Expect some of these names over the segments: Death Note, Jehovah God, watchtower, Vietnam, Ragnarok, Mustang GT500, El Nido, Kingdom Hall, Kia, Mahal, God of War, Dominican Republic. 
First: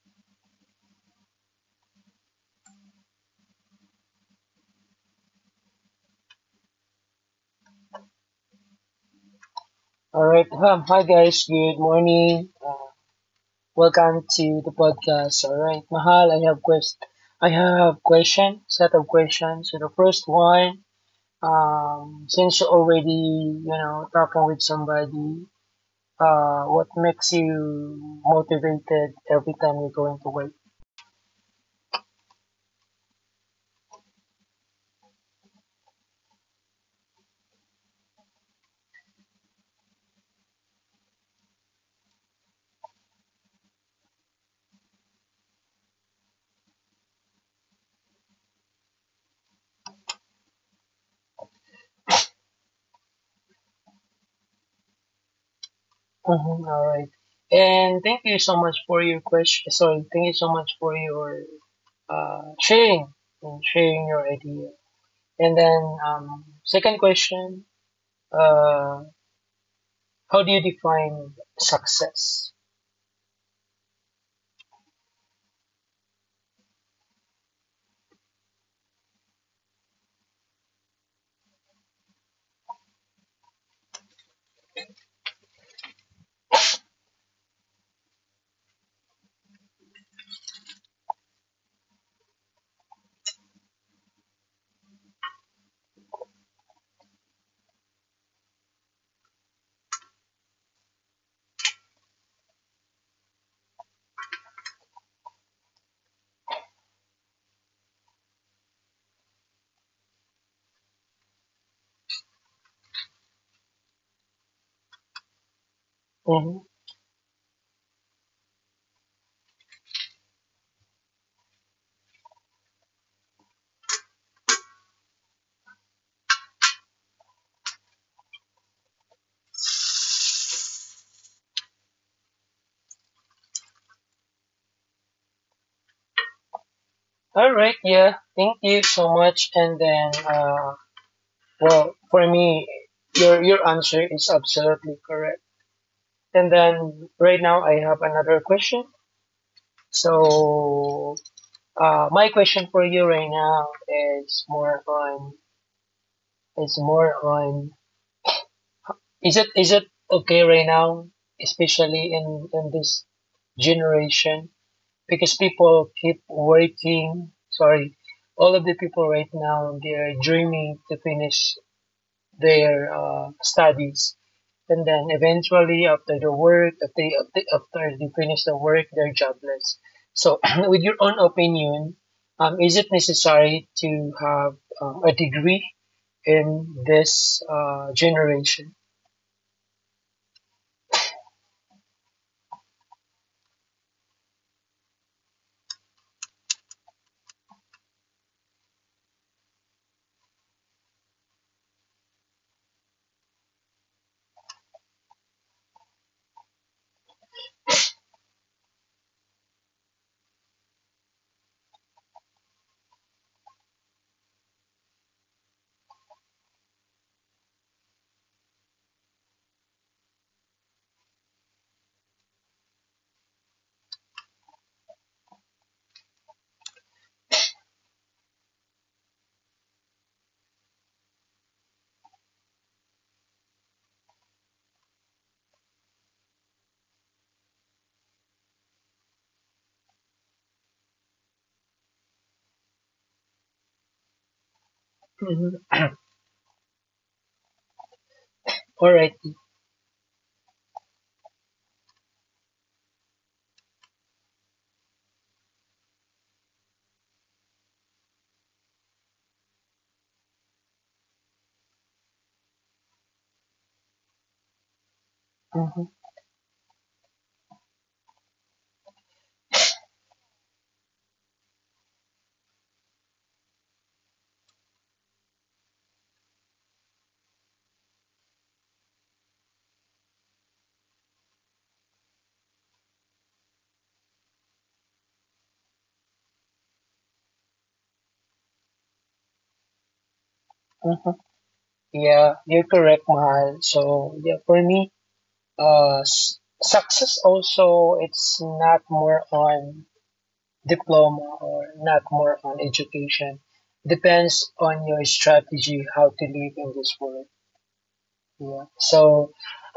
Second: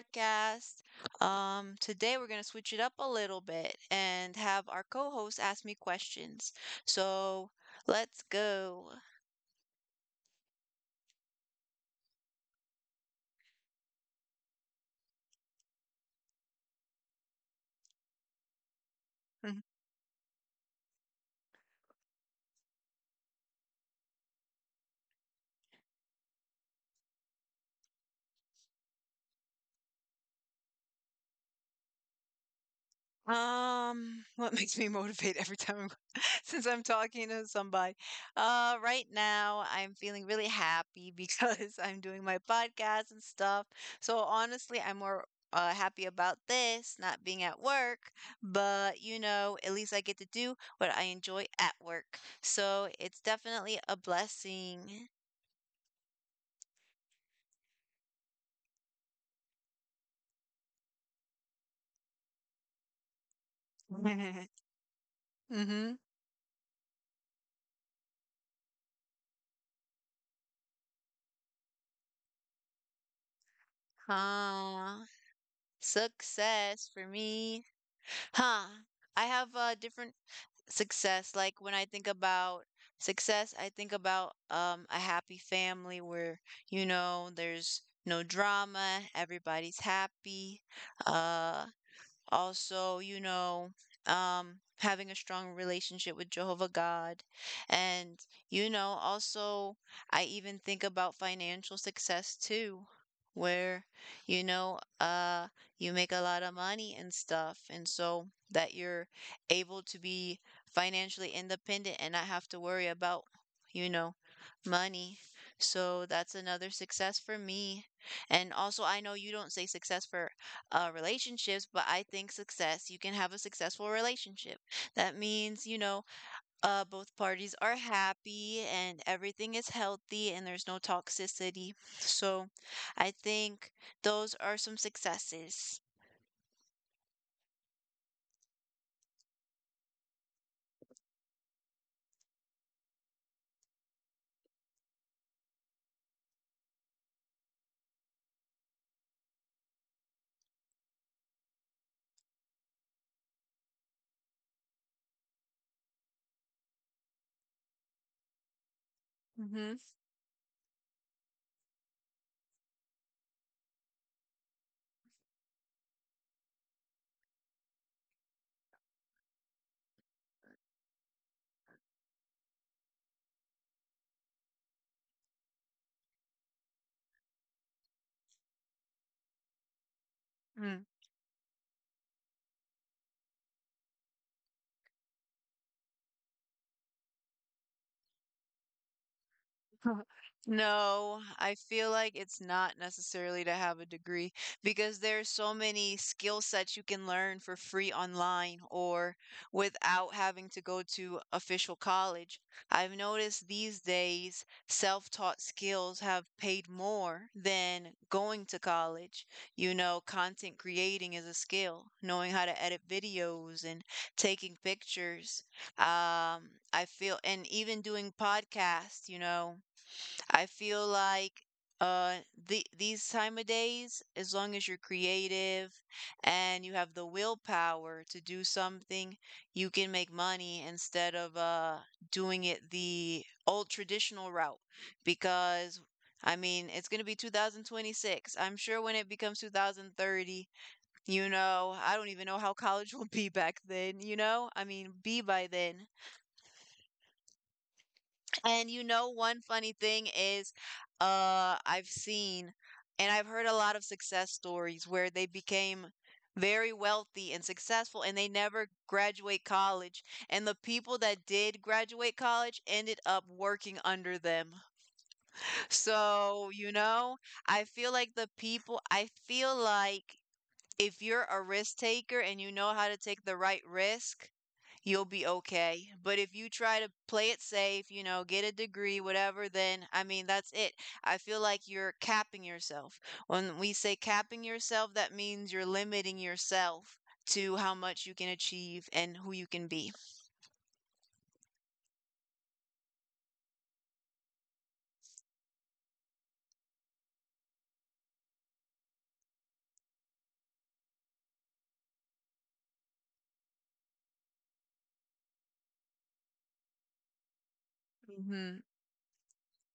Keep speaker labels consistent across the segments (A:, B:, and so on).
A: podcast. Today we're gonna switch it up a little bit and have our co-host ask me questions. So let's go.
B: All right. Hi, guys. Good morning. Welcome to the podcast. All right. Mahal, I have question, set of questions. So the first one, since you already, talking with somebody, what makes you motivated every time you're going to work?
A: What makes me motivate every time I'm since I'm talking to somebody? Right now I'm feeling really happy because I'm doing my podcast and stuff. So honestly, I'm more happy about this, not being at work, but at least I get to do what I enjoy at work. So it's definitely a blessing.
B: Mm-hmm, all right. And thank you so much for your question. Sorry, thank you so much for your sharing and sharing your idea. And then
A: Mm-hmm.
B: second question, uh, how do you define success?
A: Uh, Success for me. Huh. I have different success. Like when I think about success, I think about a happy family where, you know, there's no drama, everybody's happy. Uh also, you know, having a strong relationship with Jehovah God. And, you know, also, I even think about financial success too, where, you know, uh, you make a lot of money and stuff. And so that you're able to be financially independent and not have to worry about, you know, money. So that's
B: Hmm.
A: another success for me. And also, I know you don't say success for relationships, but I think success, you can have a successful relationship. That means, both parties are happy and everything is healthy and there's no toxicity. So I think those are some successes.
B: All right, yeah, thank you so much. And then, well, for me, your answer is absolutely correct. And then right now I have another question. So my question for you right now is more on is more on is it is
A: Mm-hmm.
B: it okay right now, especially in this generation because people keep waiting. Sorry, all of the people right now they're dreaming to finish their studies, and then eventually after the work, after they finish the work, they're jobless. So, with your own opinion, is it necessary to have a degree in this generation?
A: No, I feel like it's not necessarily to have a degree because there's so many skill sets you can learn for free online or without having to go to official college. I've noticed these days self-taught skills have paid more than going to college. You know, content creating is a skill, knowing how to edit videos and taking pictures. I feel, and even doing podcasts, I feel like uh the these time of days, as long as you're creative and you have the willpower to do something, you can make money instead of doing it the old traditional route because I mean, it's going to be 2026. I'm sure when it becomes 2030, you know, I don't even know how college will be back then, you know? I mean, be by
B: Mm-hmm.
A: then. And you
B: All
A: know,
B: right.
A: one funny thing is, I've seen and I've heard a lot of success stories where they became very wealthy and successful and they never graduate college. And the people that did graduate college ended up working under them.
B: Mhm.
A: So, you know, I feel like the people, I feel like if you're a risk taker and you know how to take the right risk, you'll be okay. But if you try to play it safe, you know, get a degree, whatever, then I mean, that's it. I feel like you're capping yourself. When we say capping yourself, that means you're limiting yourself to how much you can achieve and who you can be.
B: Mhm. Yeah, you're correct, Mahal. So yeah, for me, success also, it's not more on diploma or not more on education. Depends on your strategy how to live in this world.
A: Mm-hmm.
B: Yeah. So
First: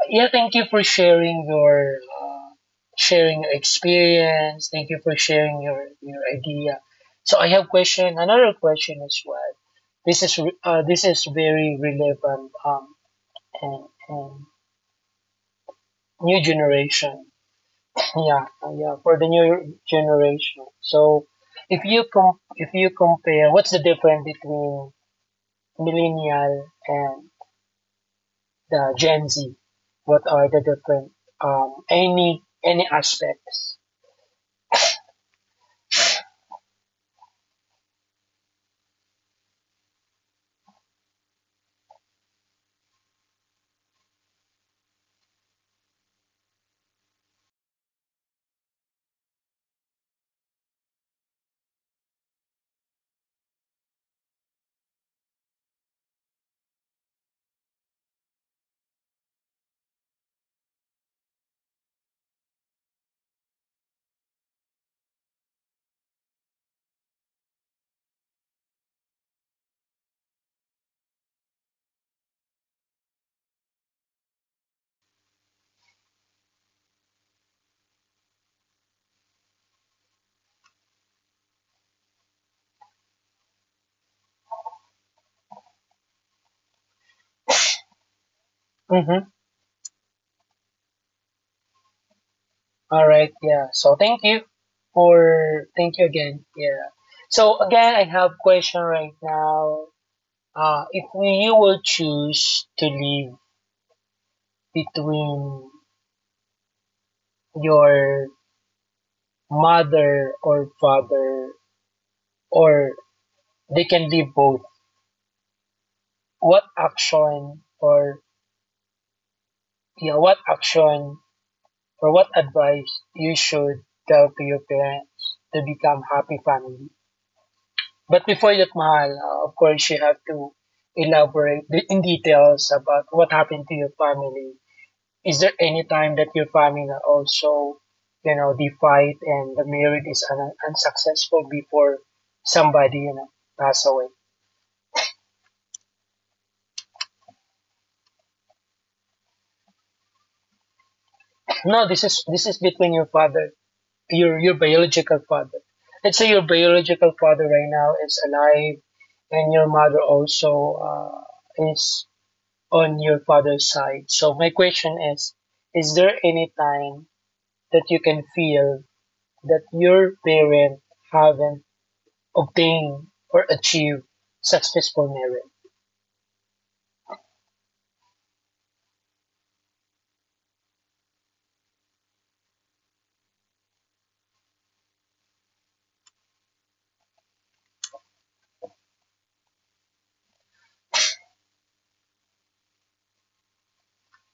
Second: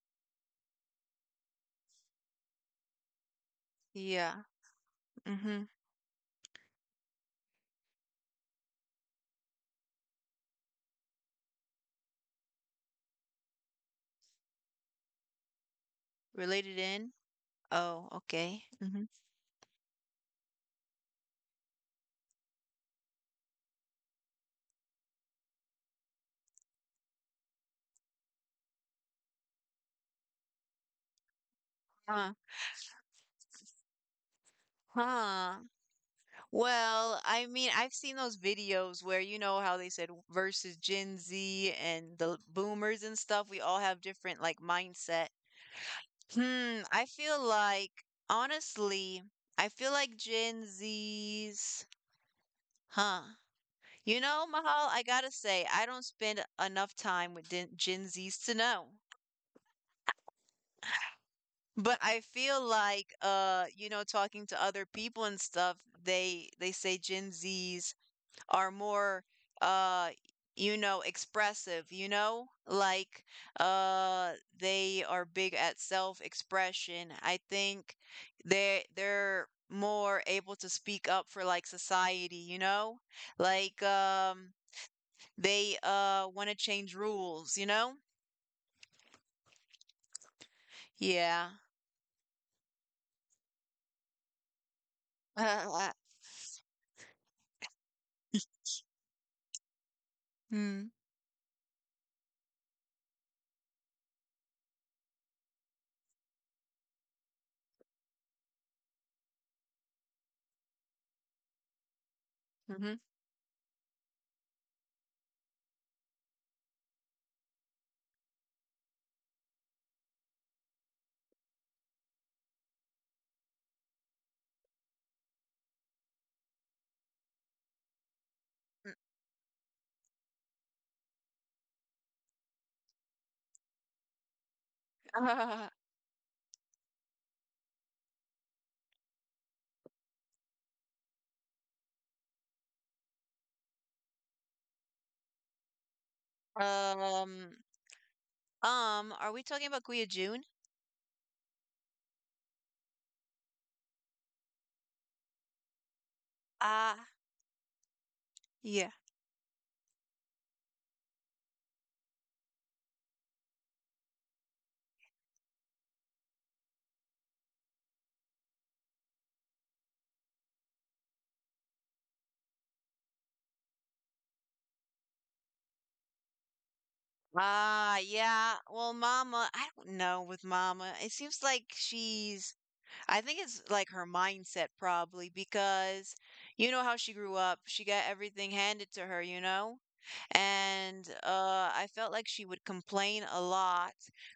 B: yeah, thank you for uh, sharing your
A: Yeah.
B: experience. Thank you for sharing
A: Mm-hmm.
B: your idea. So I have question. Another question as well. This is very relevant, and new
A: Related in?
B: generation.
A: Oh,
B: Yeah,
A: okay.
B: yeah,
A: Mm-hmm.
B: for the new generation. So, if you compare, what's the difference between millennial and the Gen Z? What are the different,
A: Huh.
B: any aspects?
A: Huh. Well, I mean, I've seen those videos where you know how they said versus Gen Z and the boomers and stuff, we all have different like mindset. Hmm, I feel like honestly, I feel like Gen Z's, huh? You know, Mahal, I gotta say, I don't spend enough time with Gen Z's to know. But I feel like you know, talking to other people and stuff, they say Gen Z's are more uh you know expressive, you know, like uh they are big at self-expression. I think they're more able to speak up for like society, you know, like they want to change rules, you know?
B: Mm-hmm.
A: Yeah.
B: All right, yeah. So thank you again. Yeah. So again, I have question right now.
A: Mm.
B: If we, you will choose to live between your mother or father, or
A: Mhm.
B: they can be both. What action or yeah, what action or what advice you should tell to your parents to become happy family? But before that, Mahal, of course, you have to elaborate in details about what happened to your family. Is there any time that your family also, the fight and the marriage is unsuccessful before somebody, pass away?
A: um are we talking about Guia June?
B: No, this is between your biological father. Let's say your
A: Ah,
B: biological father right now is alive,
A: yeah.
B: and your mother also, is on your father's side. So my question is there any time that you can feel that your parent haven't obtained or achieved successful marriage?
A: Ah, yeah. Well, mama, I don't know with mama. It seems like she's, I think it's like her mindset probably because you know how she grew up. She got everything handed to her, you know? And I felt like she would complain a lot,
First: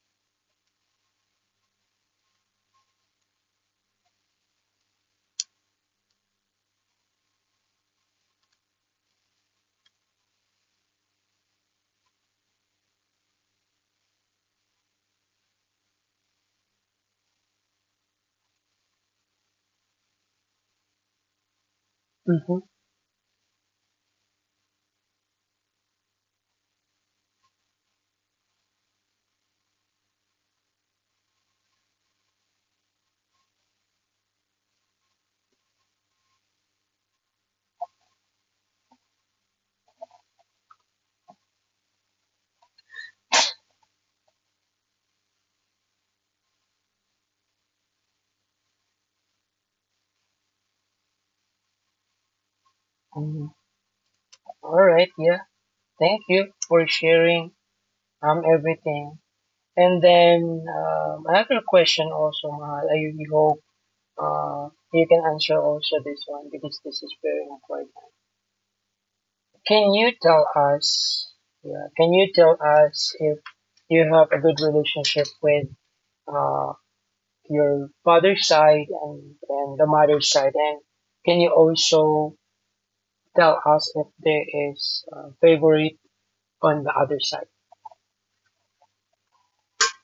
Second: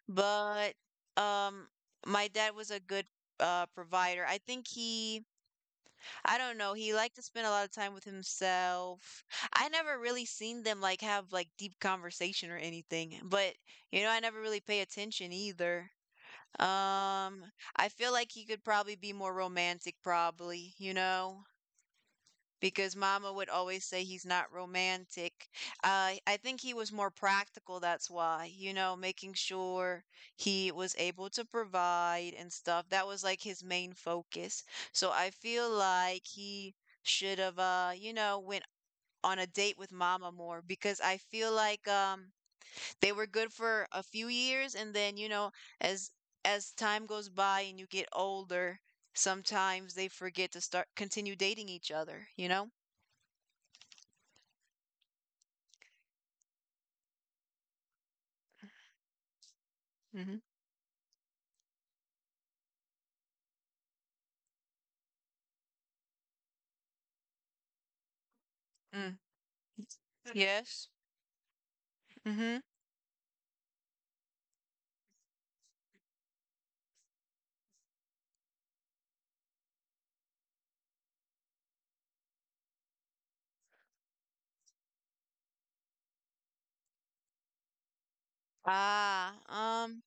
A: but um my dad was a good provider. I think he I don't know, he liked to spend a lot of time with himself. I never really seen them, like, have, like, deep conversation or anything, but, you know, I never really pay attention either. Um, I feel like he could probably be more romantic, probably, you know?
B: Mm-hmm.
A: Because mama would always say he's not romantic. I think he was more practical, that's why, you know, making sure he was able to provide and stuff. That was like his main focus. So I feel like he should have, you know, went on a date with mama more because I feel like they were good for a few years and then, you know, as as time goes by and you get older, sometimes they forget to start continue dating each other, you know?
B: Mm-hmm. All right, yeah. Thank you for sharing, everything. And
A: Hmm.
B: then, another question also, Mahal. I really hope you can answer also this one because this is very important.
A: Mm.
B: Can you tell
A: Yes.
B: us? Yeah, can you
A: Mm-hmm.
B: tell us if you have a good relationship with, uh, your father's side and the mother's side, and can you also tell us if there is a favorite on the other side?
A: Ah, um,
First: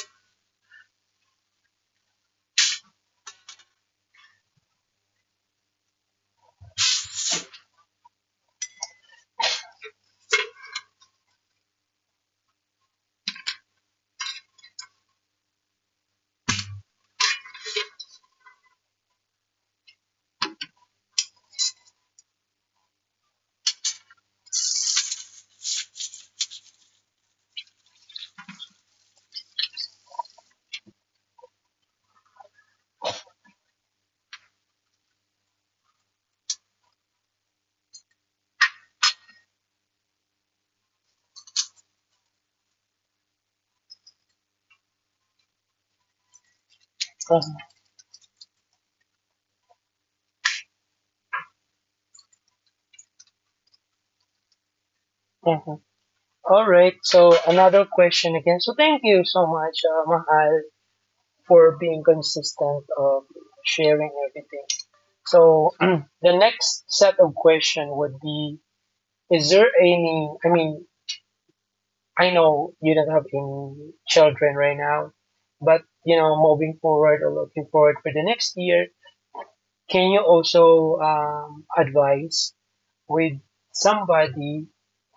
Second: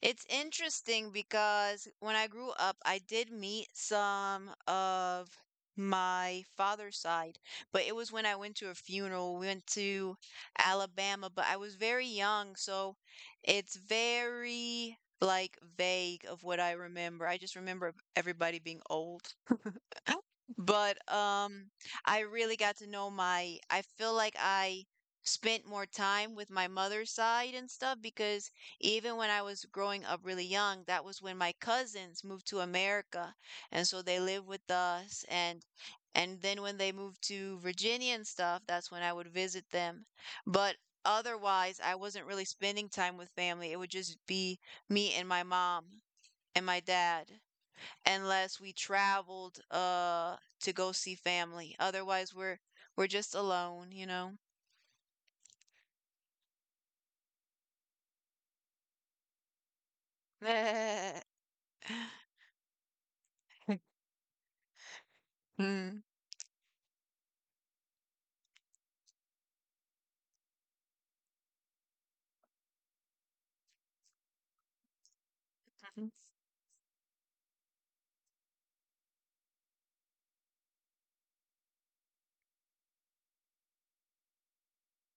A: it's interesting because when I grew up, I did meet some of my father's side, but it was when I went to a funeral. We went to Alabama, but I was very young, so it's very like vague of what I remember. I just remember everybody being old. But I really got to know my I feel like I spent more time with my mother's side and stuff because even when I was growing up really young, that was when my cousins moved to America. And so they lived with us and then when they moved to Virginia and stuff, that's when I would visit them. But otherwise, I wasn't really spending time with family. It would just be me and my mom and my dad
B: Mhm.
A: unless we traveled to go see family. Otherwise, we're just alone, you know.
B: Mhm. All right. So another question again. So thank you so much, Mahal, for being consistent of sharing everything. So
A: Mm.
B: the next set of question would be, is there any, I mean, I know you don't have any children right now, but,
A: Mhm.
B: moving forward or looking forward for the next year, can you also, advise with somebody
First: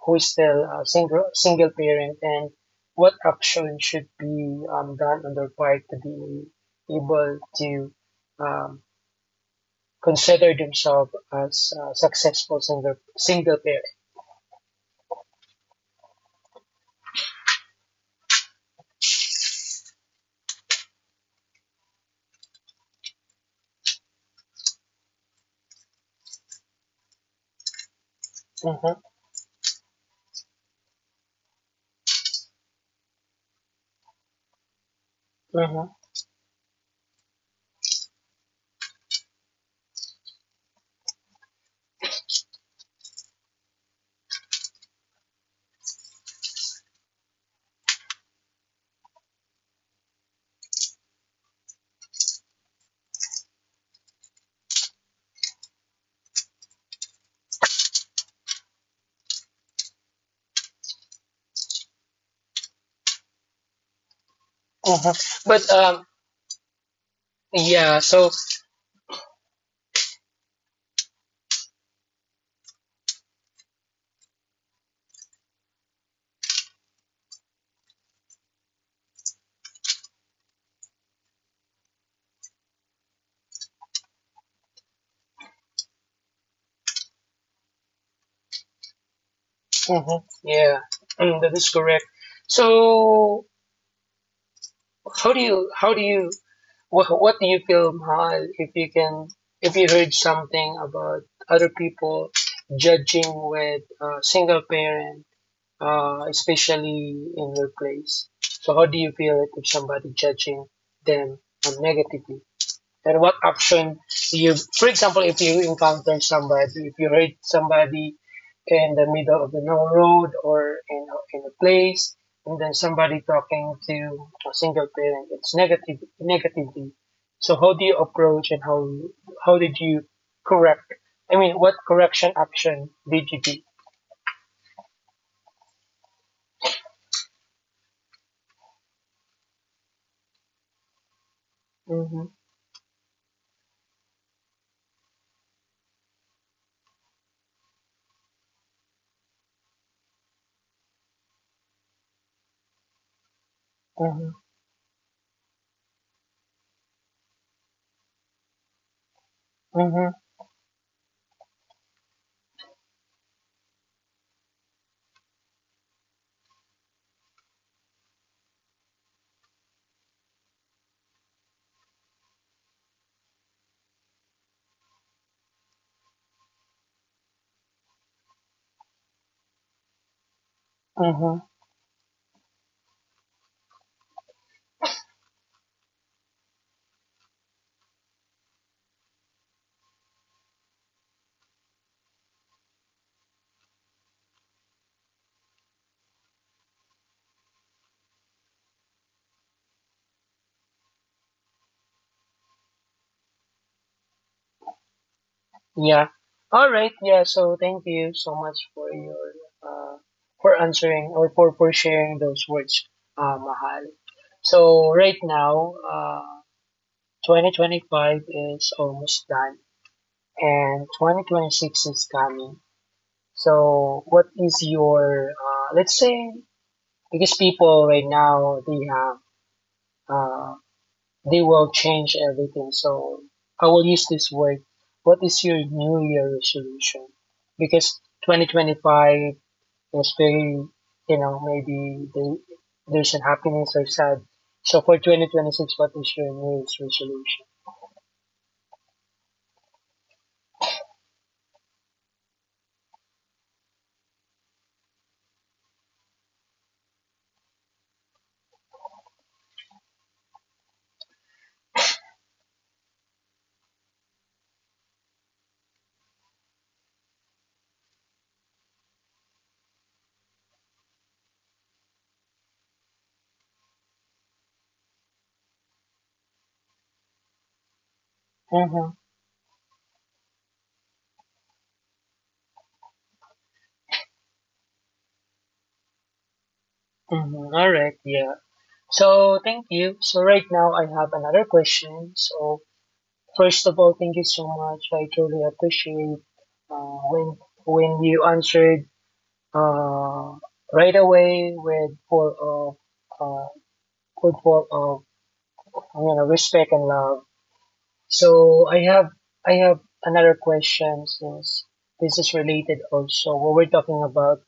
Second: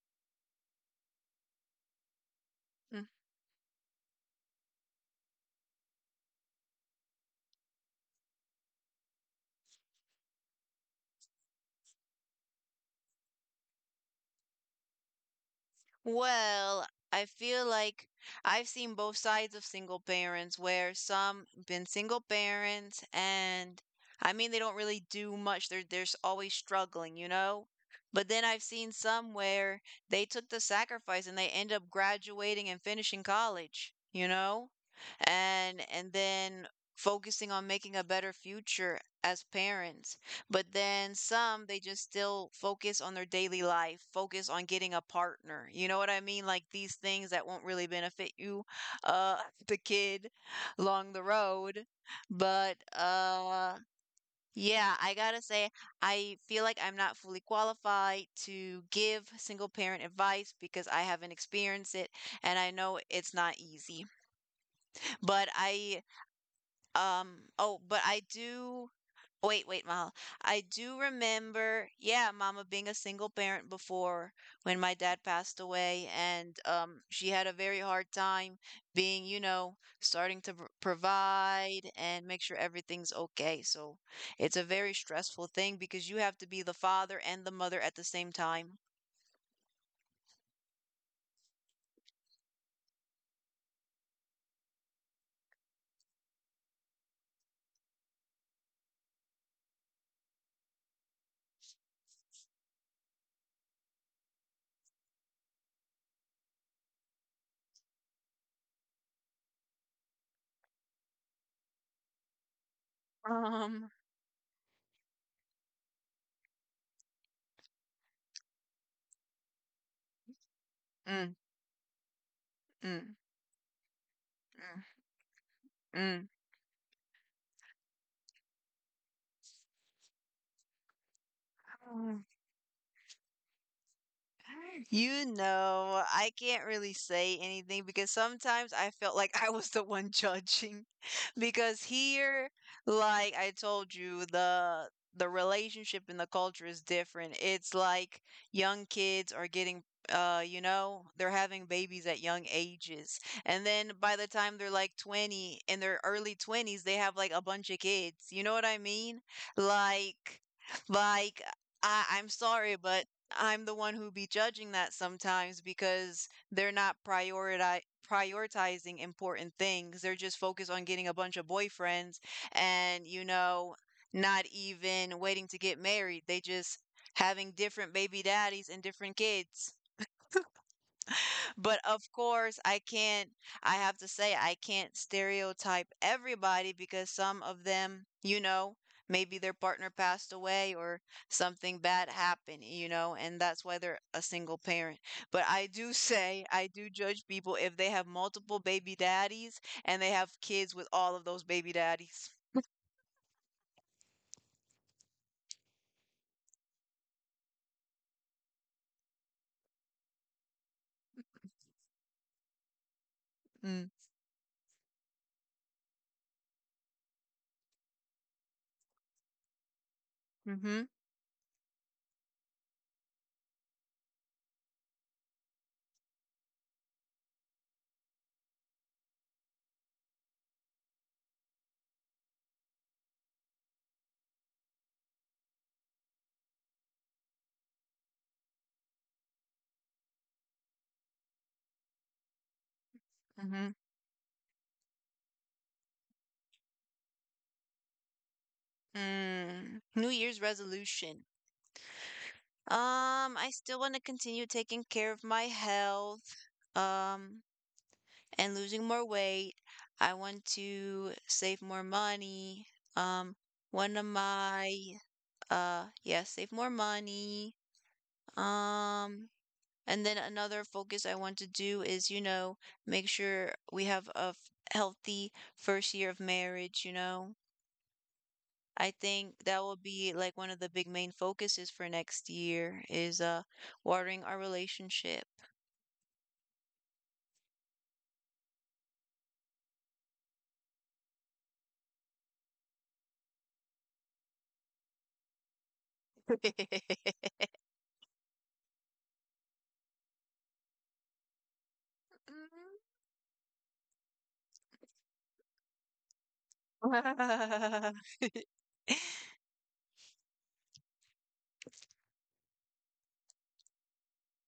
B: who's still a single parent and what action should be, done on their part to be able to, um, consider themselves as, successful single parent.
A: Well, I feel like I've seen both sides of single parents where some been single parents and I mean they don't really do much. They're always struggling, you know? But then I've seen
B: Mm-hmm.
A: some where they took the sacrifice and they end up graduating and finishing college, you know? And
B: Mm-hmm.
A: and then focusing on making a better future as parents. But then some, they just still focus on their daily life, focus on getting a partner. You know what I mean? Like these things that won't really benefit you, uh, the kid along the road. But yeah, I gotta say, I feel like I'm not fully qualified to give single parent advice because I haven't experienced it and I know it's not easy.
B: Mm-hmm.
A: But
B: But,
A: I, oh,
B: yeah,
A: but I
B: so.
A: do. Wait, wait, Mama. I do remember, yeah, Mama being a single parent before when my dad passed away, and she had a very hard time being, you know, starting to pr provide and make sure everything's okay. So it's a very stressful thing because you have to be the father and the mother at the same time.
B: Mm-hmm. Yeah, that is correct. So how do you what do you feel, Mahal, if you heard something about other people judging with, single parent, especially in your place? So how do you feel it if somebody judging them, negatively? And what
A: Um,
B: actions you, for example, if you encounter somebody, if you hurt somebody in the middle of the no road, or in,
A: mm,
B: in a place, and then
A: mm,
B: somebody talking to a single parent, it's
A: mm,
B: negatively. So how do you approach, and how did you correct, I mean, what
A: mm.
B: correction action did you do?
A: You know, I can't really say anything because sometimes I felt like I was the one judging. Because
B: Mm-hmm.
A: here, like I told you, the relationship and the culture is different. It's like young kids are getting you know, they're having babies at young ages. And then by the
B: Mm-hmm.
A: time they're like 20, in their early 20s, they have like a bunch of kids. You know what I mean?
B: Mm-hmm.
A: Like like I, I'm sorry, but I'm the one who be judging that sometimes because they're not prioritizing important things. They're just focused on getting a bunch of boyfriends and, you know, not even waiting to get married. They just having different baby daddies and different kids.
B: Mm-hmm.
A: But of course, I can't, I have to say, I can't stereotype everybody because some of them, you know, maybe their partner passed away or something bad happened, you know, and that's why they're a single parent. But I do say, I do judge people if they have multiple baby daddies and they have kids with all of those baby daddies.
B: Yeah. All right. Yeah. So thank you so much for your uh for answering, or for sharing those words,
A: Mm.
B: Mahal. So right now, 2025 is almost done,
A: Hmm.
B: and 2026 is coming. So what is your, let's say, because people right now uh they will change everything. So I will use this word. What is your New Year resolution? Because 2025 is very, maybe they, there's an
A: Mm-hmm.
B: happiness or sad. So for 2026, what is your New Year's resolution?
A: Mm. New Year's resolution. I still want to continue taking care of my health, um, and losing more weight. I want to save more money. Um, one of my, yeah, save more money. Um, and then another focus I want to do is, you know, make sure we have a healthy first year of marriage, you know.
B: Mm-hmm.
A: I think that will be like one of the big main focuses for next year is watering our relationship.
B: Mm-hmm. All right. Yeah. So thank you. So right now I have another question. So first of all, thank you so much. I truly appreciate,
A: Mm.
B: uh, when when you answered, uh, right away with full of, full of respect and love. So I have another question since this is related also. What we're talking about,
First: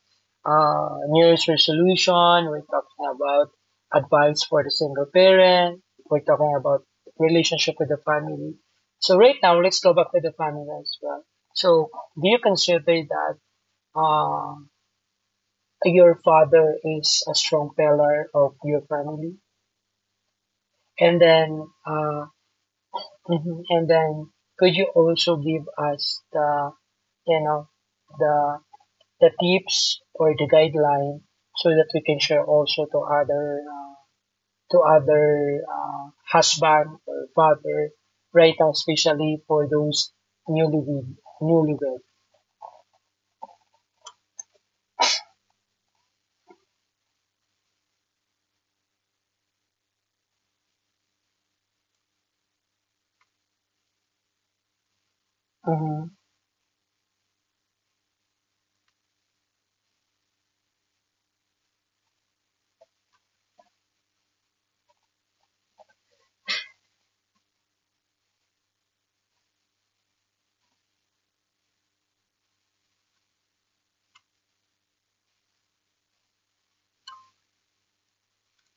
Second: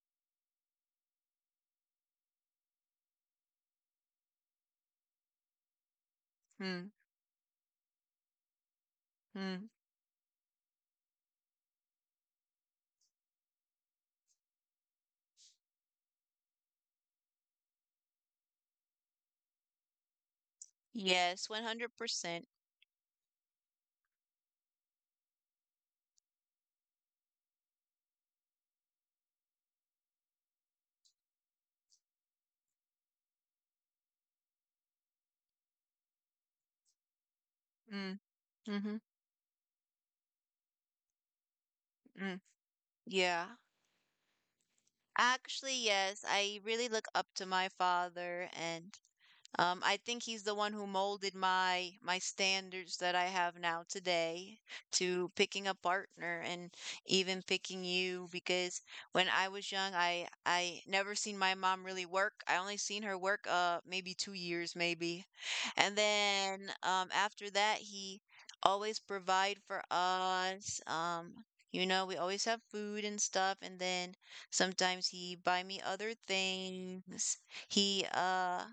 B: New Year's resolution. We're talking about advice for the single parent. We're talking about
A: Mm,
B: relationship with the family. So right now,
A: mm.
B: let's go back to the family as well. So do you consider that, uh, your father is a strong pillar of your family, and
A: Yes,
B: then, uh
A: 100%.
B: mhm, and then could you also give us the, you know the the tips or the guideline, so that we can share also to other, to other, husband or father
A: Mm,
B: right now,
A: mhm,
B: especially for those newly newlywed.
A: mm. Yeah. Actually, yes, I really look up to my father and I think he's the one who molded my standards that I have now today to picking a
B: Mm-hmm.
A: partner and even picking you because when I was young, I never seen my mom really work. I only seen her work maybe 2 years maybe. And then after that he always provide for us. You know, we always have food and stuff, and then sometimes he buy me other things. He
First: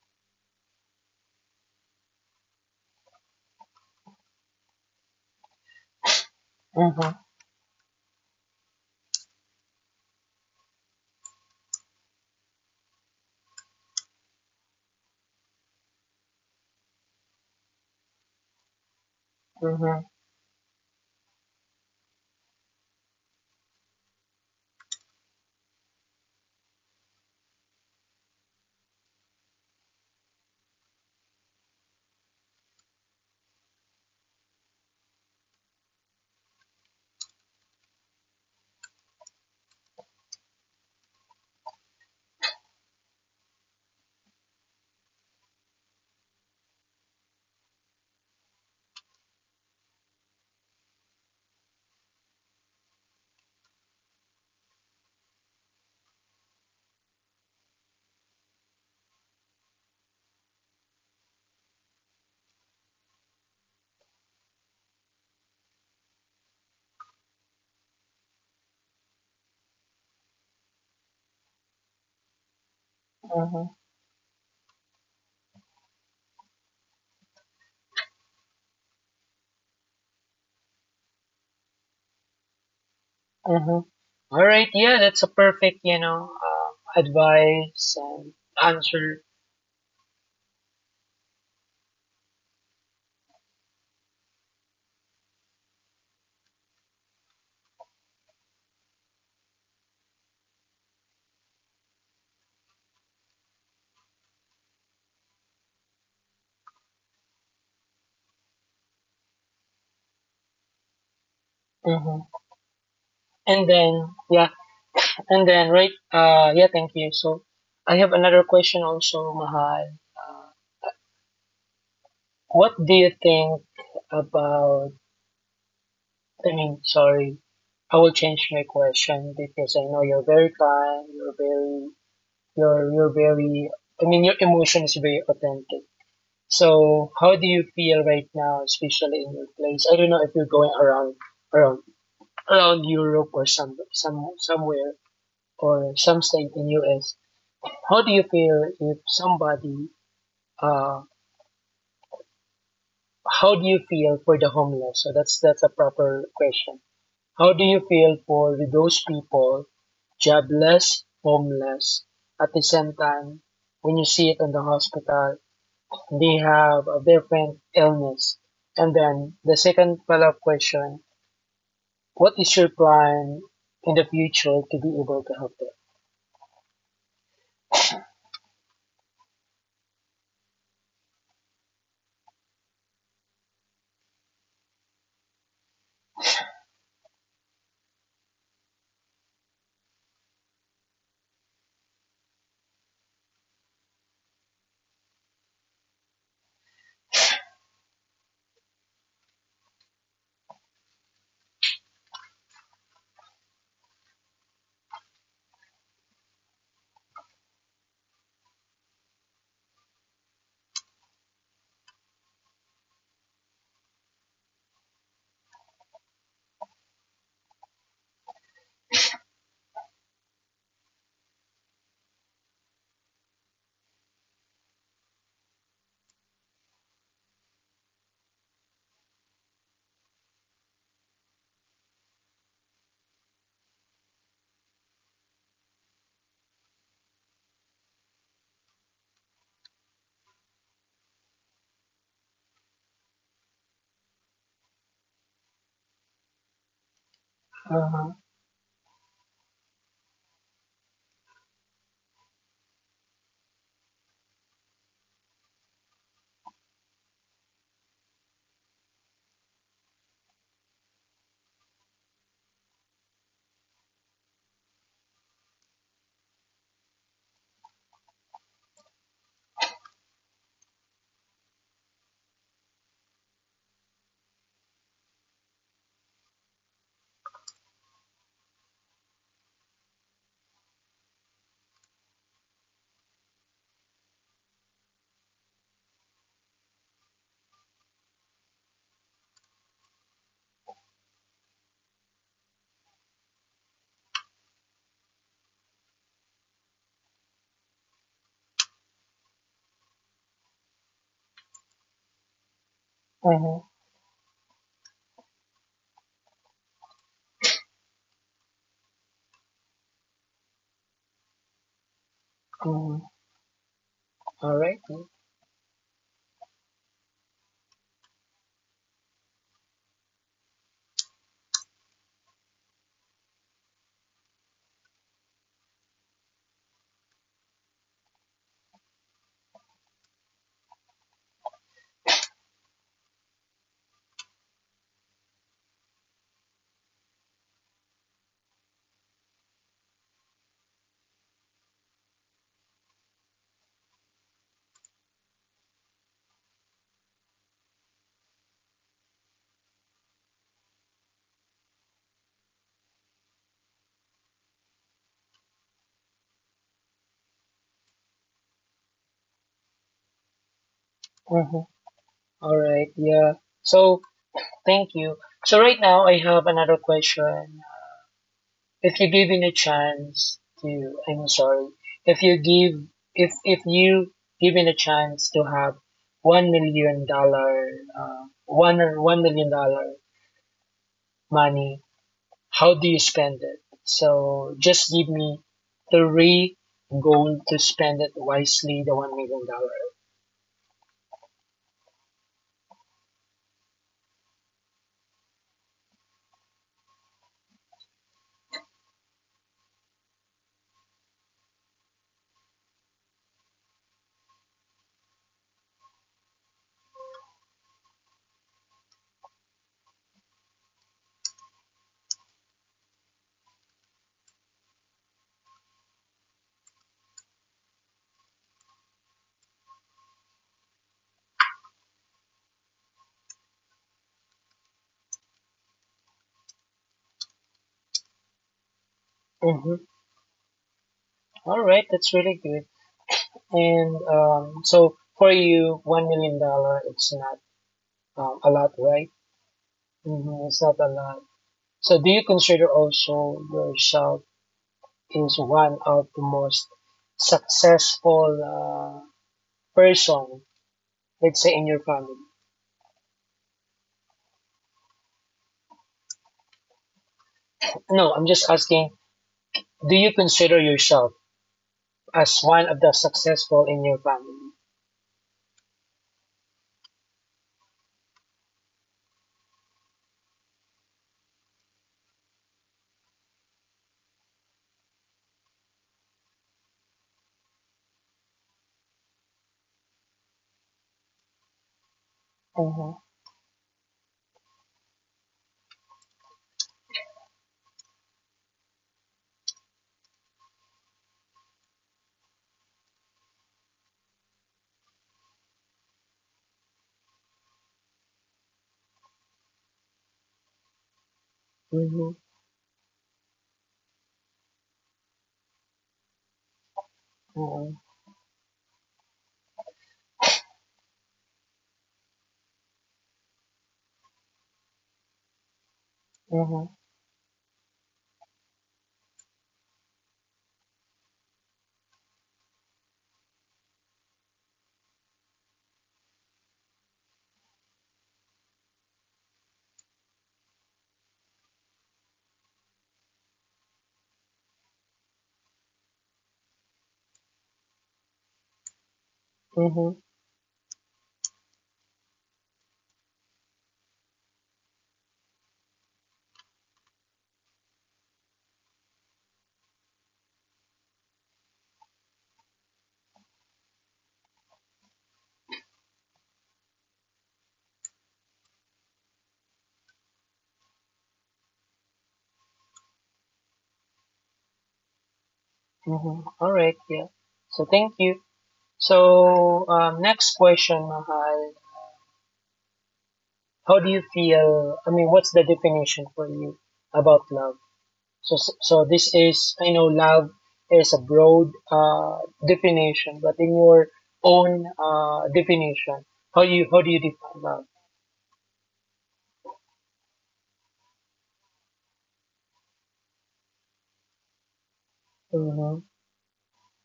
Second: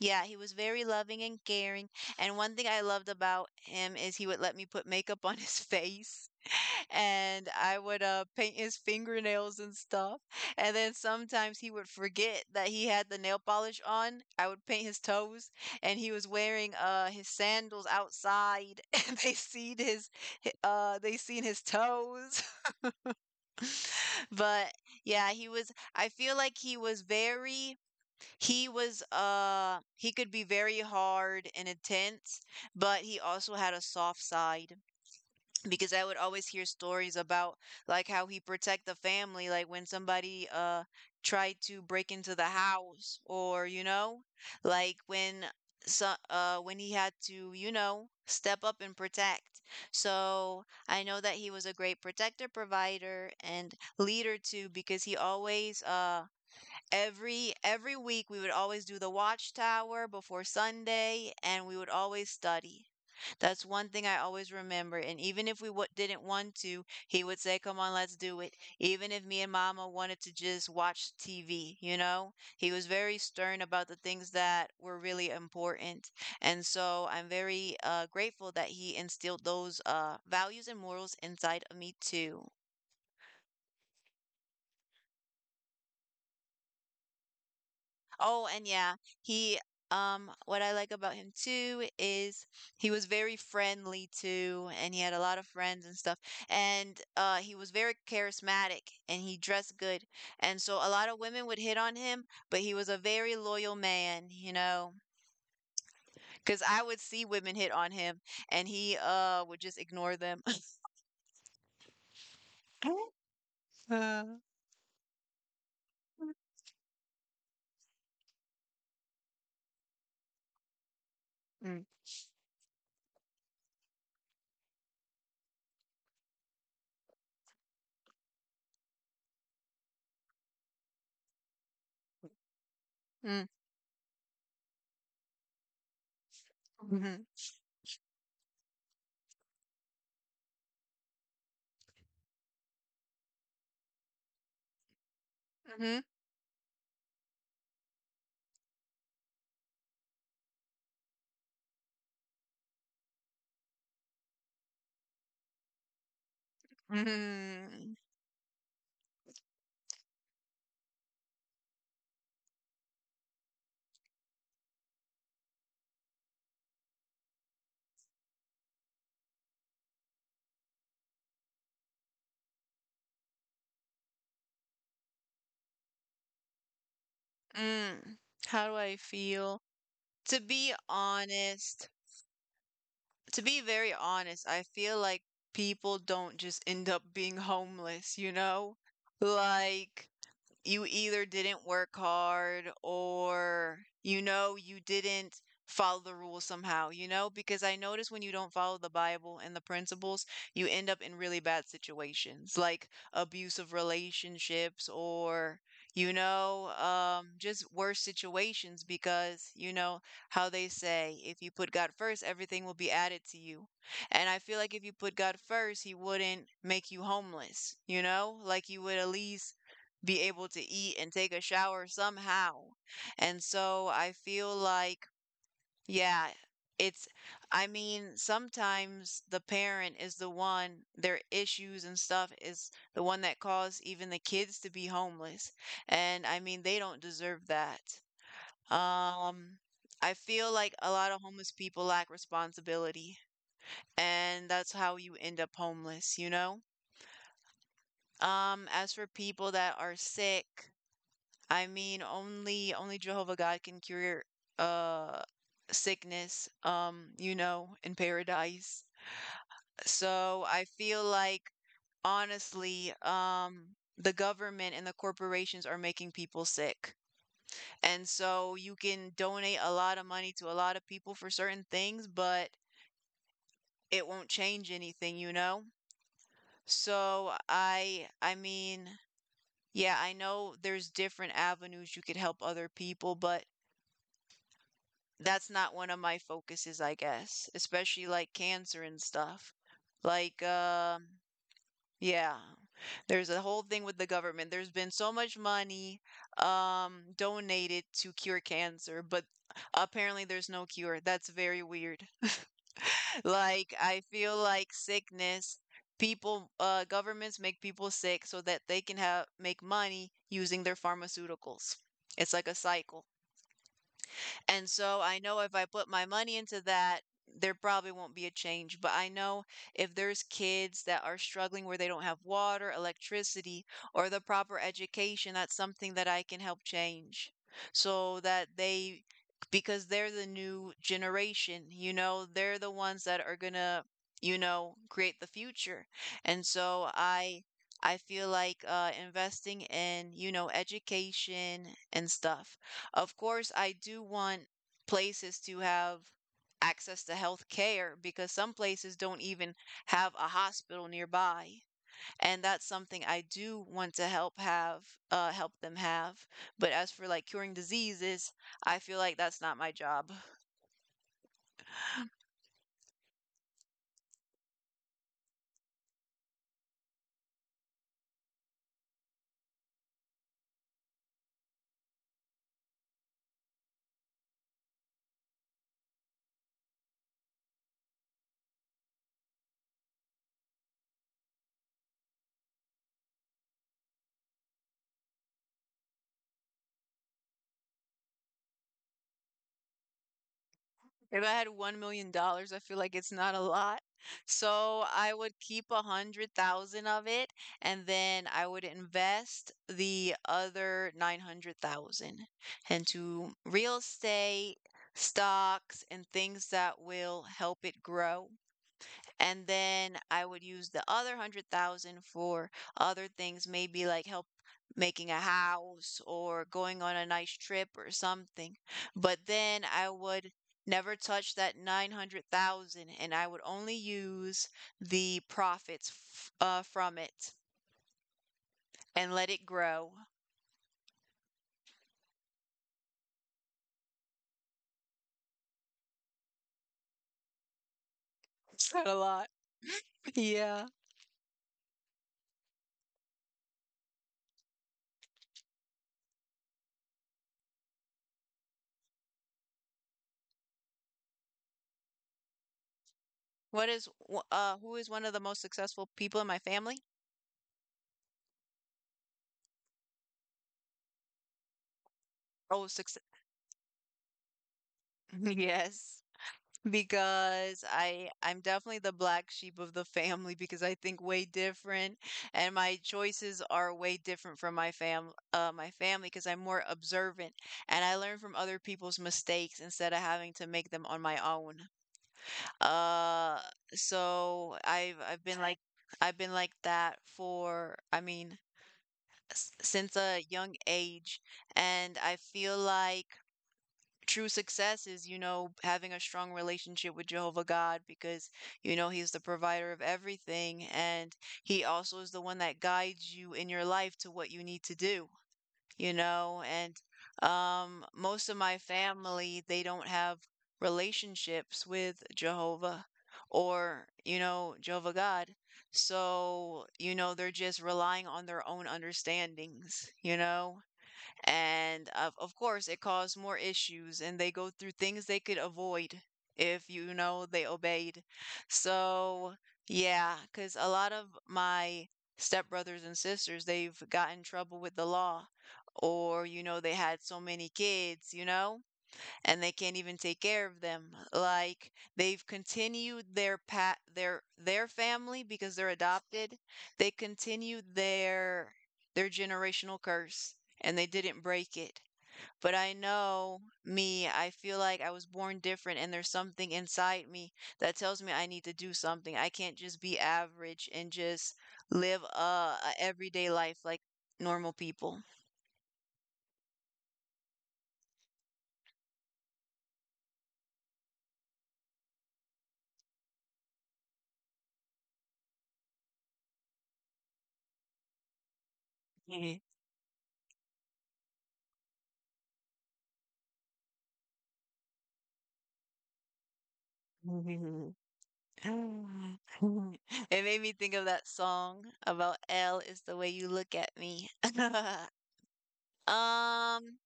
A: yeah, he was very loving and caring. And one thing I loved about him is he would let me put makeup on his face
B: Mm-hmm.
A: and I would paint his fingernails and stuff. And then sometimes he would forget that he had the nail polish on. I would paint his toes and he was wearing his sandals outside and they seen
B: Mm-hmm.
A: his they seen his toes. But yeah, he was I feel like he was very, he could be very hard and intense, but he also had a soft side because I would always hear stories about like how he protect the family, like when somebody tried to break into the house, or you know, like when he had to, you know, step up and protect. So I know that he was a great protector, provider, and leader too, because he always every week we would always do the watchtower before Sunday, and we would always study. That's one thing I always remember. And even if we didn't want to, he would say, "Come on, let's do it." Even if me and mama wanted to just watch TV, you know, he was very stern about the things that were really important. And so I'm very grateful that he instilled those values and morals inside of me too.
B: Mm-hmm. All right, yeah, that's a perfect, advice and
A: Oh, and yeah,
B: answer.
A: he what I like about him too is he was very friendly too, and he had a lot of friends and stuff. And he was very charismatic and he dressed good. And so a lot of women would hit on him, but he was a very loyal man, you know. Because I would see women hit on him and he would just ignore them.
B: Hmm. And then,
A: Uh,
B: yeah, and then, right, yeah, thank you. So I have another question also, Mahal.
A: mm,
B: What do you think about, I mean, sorry, I will change my question because I know you're very kind, you're
A: mm,
B: very, I mean, your emotion is very authentic. So
A: mhm,
B: how do you feel right now, especially in your place? I don't know if you're going around around Europe, or some somewhere, or
A: mhm,
B: some state in US. How do you feel if somebody uh how do you feel for the homeless? So that's a proper question. How do you
A: mhm,
B: feel for those people, jobless, homeless, at the same time when you see it in the hospital they have a different illness. And then the second follow up question: What is your plan in the future to be able to help them?
A: mm. How do I feel? To be honest, To be very honest, I feel like people don't just end up being homeless, you know? Like, you either didn't work hard, or you know you didn't follow the rules somehow, you know, because I notice when you don't follow the bible and the principles, you end up in really bad situations, like abusive relationships, or just worse situations, because you know how they say, if you put god first, everything will be added to you. And I feel like if you put god first, he wouldn't make you homeless, you know, like you would at least be able to eat and take a shower somehow. And so I feel like, yeah, it's, I mean, sometimes the parent is the one, their issues and stuff is the one that caused even the kids to be homeless. And I mean, they don't deserve that. Um, I feel like a lot of homeless people lack responsibility, and that's how you end up homeless, you know?
B: Uh-huh.
A: As for people that are sick, I mean, only Jehovah God can cure uh sickness, you know, in paradise. So I feel like honestly, the government and the corporations are making people sick. And so you can donate a lot of money to a lot of people for certain things, but it won't change anything, you know? So yeah, I know there's different avenues you could help other people, but that's not one of my focuses, I guess, especially like cancer and stuff. Like, um, uh, yeah, there's a whole thing with the government. There's been so much money donated to cure cancer, but apparently there's no cure. That's very weird.
B: Uh-huh.
A: Like, I feel like governments make people sick so that they can have make money using their pharmaceuticals. It's like a
B: Uh-huh.
A: cycle.
B: All
A: And
B: right.
A: so I know if I put my money into that, there probably won't be a change. But I know if there's kids that are struggling where they don't have water, electricity, or the proper education, that's something that I can help change, so that they, because they're the new generation, you know, they're the ones that are going to, you know, create the future. And so I. I feel like investing in, you know, education and stuff. Of course, I do want places to have access to health care, because some places don't even have a hospital nearby. And that's something I do want to help have, help them have. But as for like curing diseases, I feel like that's not my job.
B: Uh-huh. All right. Yeah. So thank you. So right now I have another question. If you're given a chance to, I'm sorry, if you give, if you given a chance to have $1 million, one or one million dollar money, how do you spend it? So just give me three goals to spend it wisely, the $1 million.
A: If I had $1,000,000, I feel like it's not a lot. So I would keep 100,000 of it, and then I would invest the other 900,000 into real estate, stocks, and things that will help it grow. And then I would use the other 100,000 for other things, maybe like help making a house or going on a nice trip or something. But then I would never touch that 900,000, and I would only use the profits f from it, and let it
B: Mm-hmm.
A: grow.
B: All right, that's really good. And, so for you, $1 million, it's not, a lot,
A: Is a
B: right?
A: lot?
B: Mm-hmm. It's
A: Yeah.
B: not a lot. So do you consider also yourself is one of the most successful, person, let's say, in your family?
A: Who is one of the most successful people in my family?
B: No, I'm just asking. Do you consider yourself as one
A: Oh,
B: of the
A: success.
B: successful in your family.
A: Yes. Because I'm definitely the black sheep of the family, because I think way different, and my choices are way different from my family, because I'm more observant, and I learn from other people's mistakes instead of having to make them on my own.
B: Mm-hmm.
A: Uh so I've been like that for, I mean, since a young age. And I feel like true success is, you know, having a strong relationship with Jehovah God, because, you know, He's the provider of everything. And He also
B: Mm-hmm.
A: is the one that guides you in your life to what you need to do, you know. And
B: Mm-hmm.
A: most of my family, they don't have relationships with Jehovah, or, you know, Jehovah God.
B: Mm-hmm. Mm-hmm.
A: So, you know, they're just relying on their own understandings, you know? And of course, it caused more issues, and they go through things they could avoid if you know they obeyed. So, yeah, because a lot of my stepbrothers and sisters, they've got in trouble with the law, or you know, they had so many kids, you know, and they can't even
B: Mm-hmm.
A: take care of them. Like, they've continued their pat their family, because they're adopted. They continued their generational curse, and they didn't break it. But I know me, I feel like I was born different, and there's something inside me that tells me I need to do something. I can't just be average and just live a everyday life like normal people.
B: Mm-hmm. Right. Yeah. So thank you. So, next question, Mahal. How do you feel? I mean, what's the definition for you about love? So this is, I know love is a broad, definition, but in your own, definition, how do you define love?
A: Ah. It made me think of that song about, L is the way you look at me.
B: Mm-hmm.
A: Um,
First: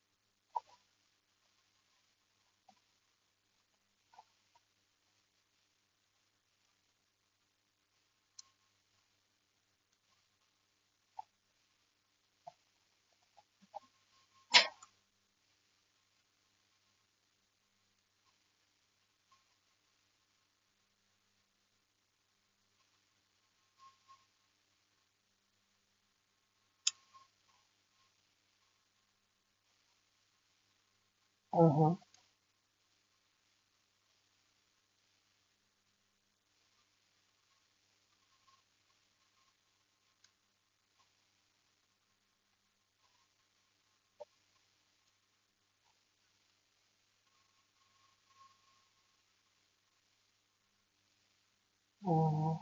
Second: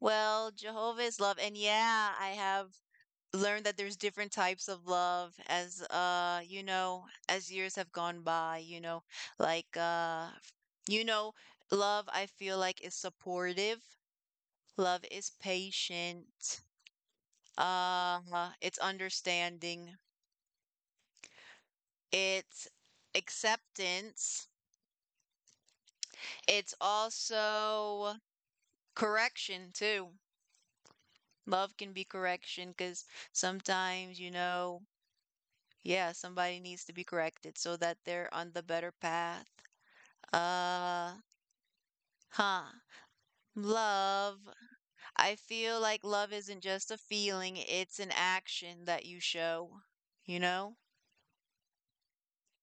A: well, Jehovah is love, and yeah, I have learned that there's different types of love as, you know, as years have gone by, you know, like uh, you know, love, I feel like, is supportive, love is patient, uh, it's understanding, it's acceptance. It's also correction too. Love can
B: Mm-hmm.
A: be correction because sometimes, you know, yeah, somebody needs to be corrected so that they're on the better path. Uh, huh. Love. I feel like love isn't just a feeling, it's an action that you show, you know?
B: Mm-hmm.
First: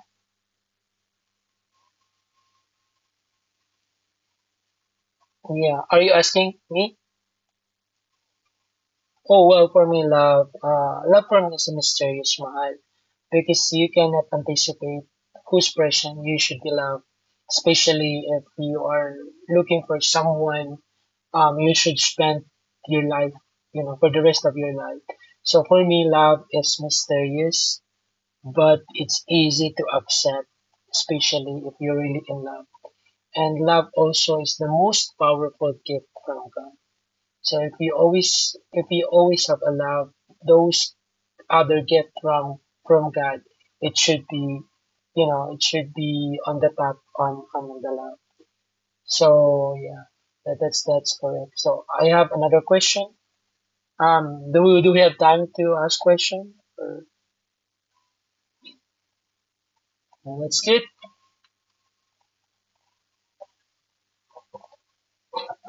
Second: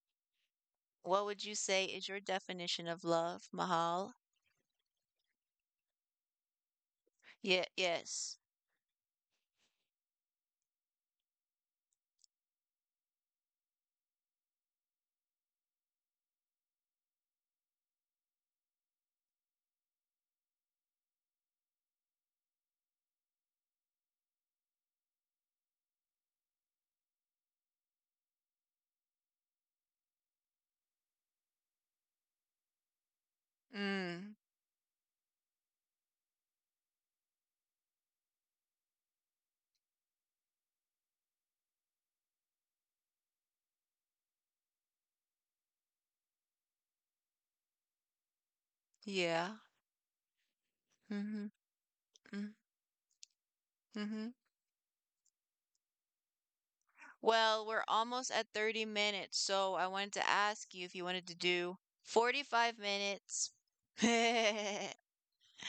A: What would you say is your definition of love, Mahal?
B: Yeah. Are you asking me?
A: Yeah, yes.
B: Oh, well, for me, love for me is a mysterious mahal because you cannot anticipate whose person you should be loved, especially if you are looking for someone, you should spend your life, for the rest of your life. So for me, love is mysterious, but it's easy to accept, especially if you're really in love. And love
A: Mm,
B: also is the most powerful gift from God. So if we always have allowed those other gift from God, it should be, it should be on the top, on the left.
A: yeah.
B: So yeah, that's
A: Mm-hmm.
B: correct. So I have
A: Mm-hmm.
B: another question.
A: Mm-hmm.
B: Do we have time to ask question? Or
A: Well, we're almost at 30 minutes, so I wanted to
B: yeah, that's
A: ask
B: good.
A: you if you wanted to do 45 minutes.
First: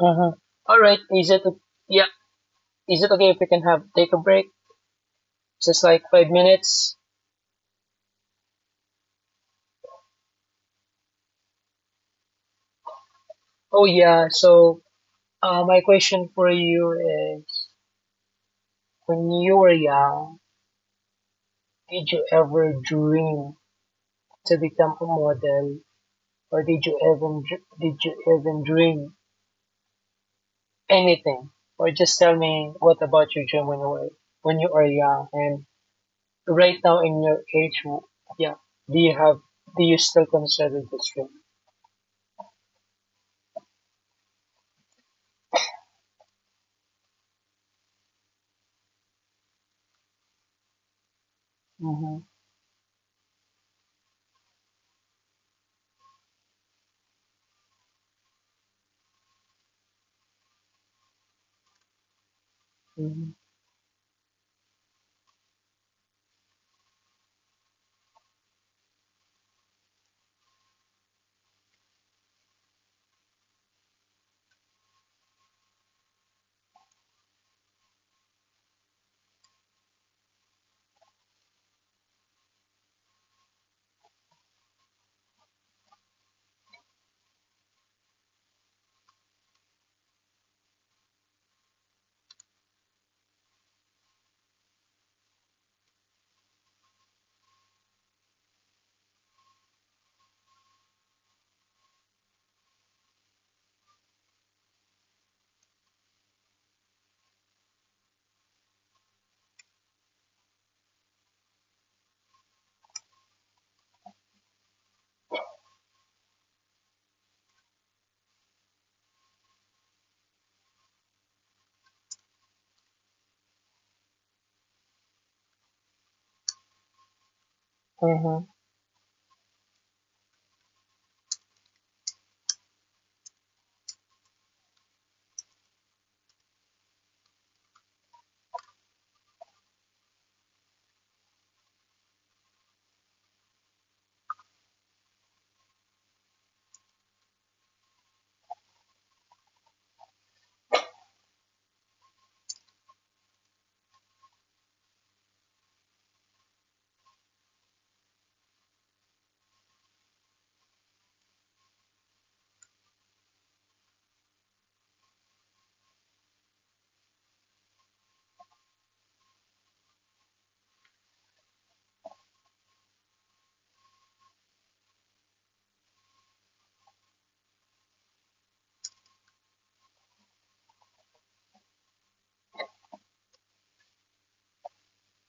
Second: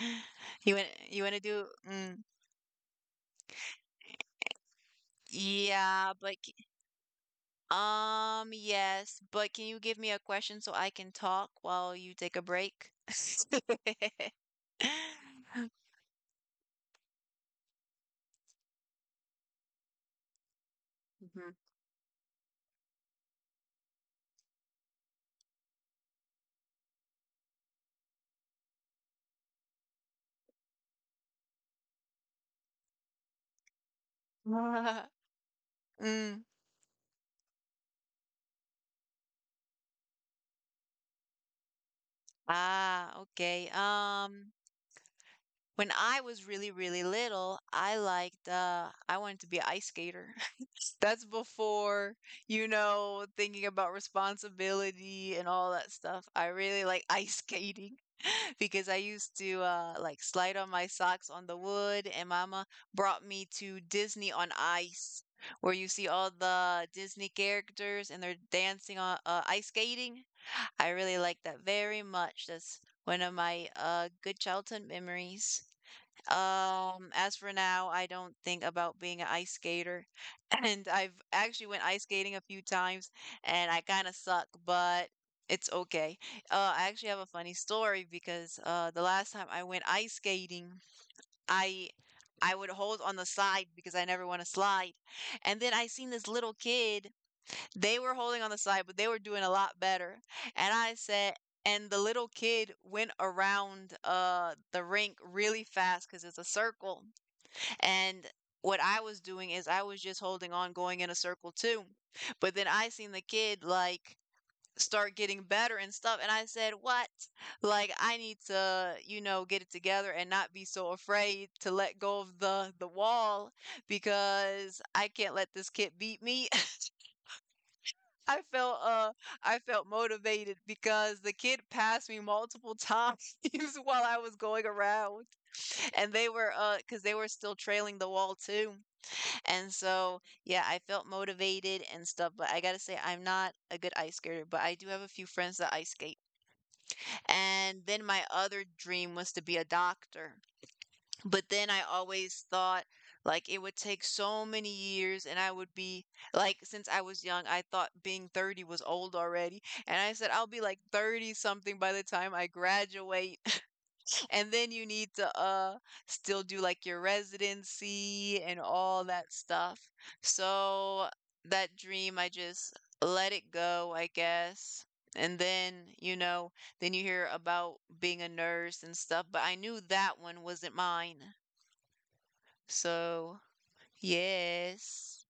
B: Uh-huh. All right,
A: You
B: is
A: want to
B: it,
A: do
B: yeah,
A: mm,
B: is it okay if we can have take a break? Just like
A: yeah,
B: five
A: but c-
B: minutes?
A: um yes, but can you give me a question so I can talk while you take a break?
B: Oh yeah, so, my question for you is: When you were young,
A: Mhm.
B: did you ever dream to become a model, or did you even dream anything? Or just tell me what about your dream, when you were when you are young, and
A: Mm,
B: right now in your age? Yeah, do you have do you still consider this dream?
A: okay. When I was really, really little, I liked, I wanted to be a ice skater. That's
B: Mm-hmm.
A: before, you know, thinking about responsibility and all that stuff. I really like ice skating, because I used to, like slide on my socks on the wood, and Mama brought
B: Mm-hmm.
A: me to Disney on Ice, where you see all the Disney characters and they're dancing on, ice skating. I really like that very much. That's one of my good childhood memories. As for now, I don't think about being an ice skater. And I've actually went ice skating a few times, and I kind of suck, but it's okay. I actually have a funny story, because the last time I went ice skating, I I would hold on the side because I never want to slide. And then I seen this little kid. They were holding on the side, but they were doing a lot better, and I said and the little kid went around, the rink really fast because it's a circle, and what I was doing is I was just holding on, going in a circle too, but then I seen the kid, like, start getting better and stuff, and I said, "What? Like, I need to, get it together and not be so afraid to let go of the wall because I can't let this kid beat me." I
B: Mm-hmm.
A: felt uh I felt motivated because the kid passed me multiple times while I was going around, and they were cuz they were still trailing the wall too. And so, yeah, I felt motivated and stuff, but I got to say I'm not a good ice skater, but I do have a few friends that ice skate. And then my other dream was to be a doctor, but then I always thought, like, it would take so many years, and I would be, like, since I was young, I thought being 30 was old already. And I said I'll be like 30 something by the time I graduate, and then you need to still do like your residency and all that stuff. So that dream I just let it go, I guess. And then, you know, then you hear about being a nurse and stuff, but I knew that one wasn't mine. So, yes.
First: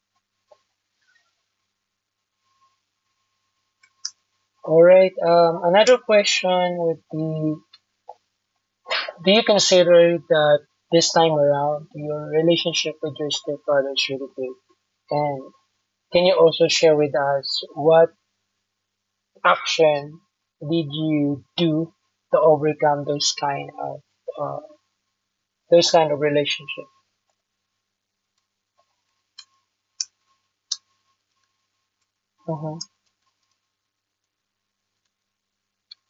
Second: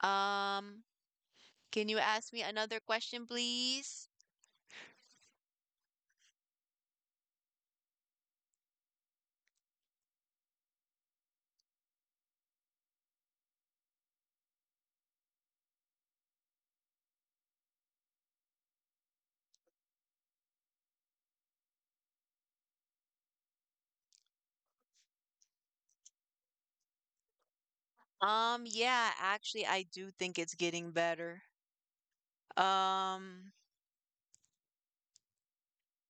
A: Um, can you ask me another question, please?
B: All right. Another question would be: Do you consider that this time around your relationship with your stepfather is really good? And can you also share with us what action did you do to overcome uh, those kind of relationship?
A: Yeah, actually, I do think it's getting better.
B: Mm-hmm.
A: Um,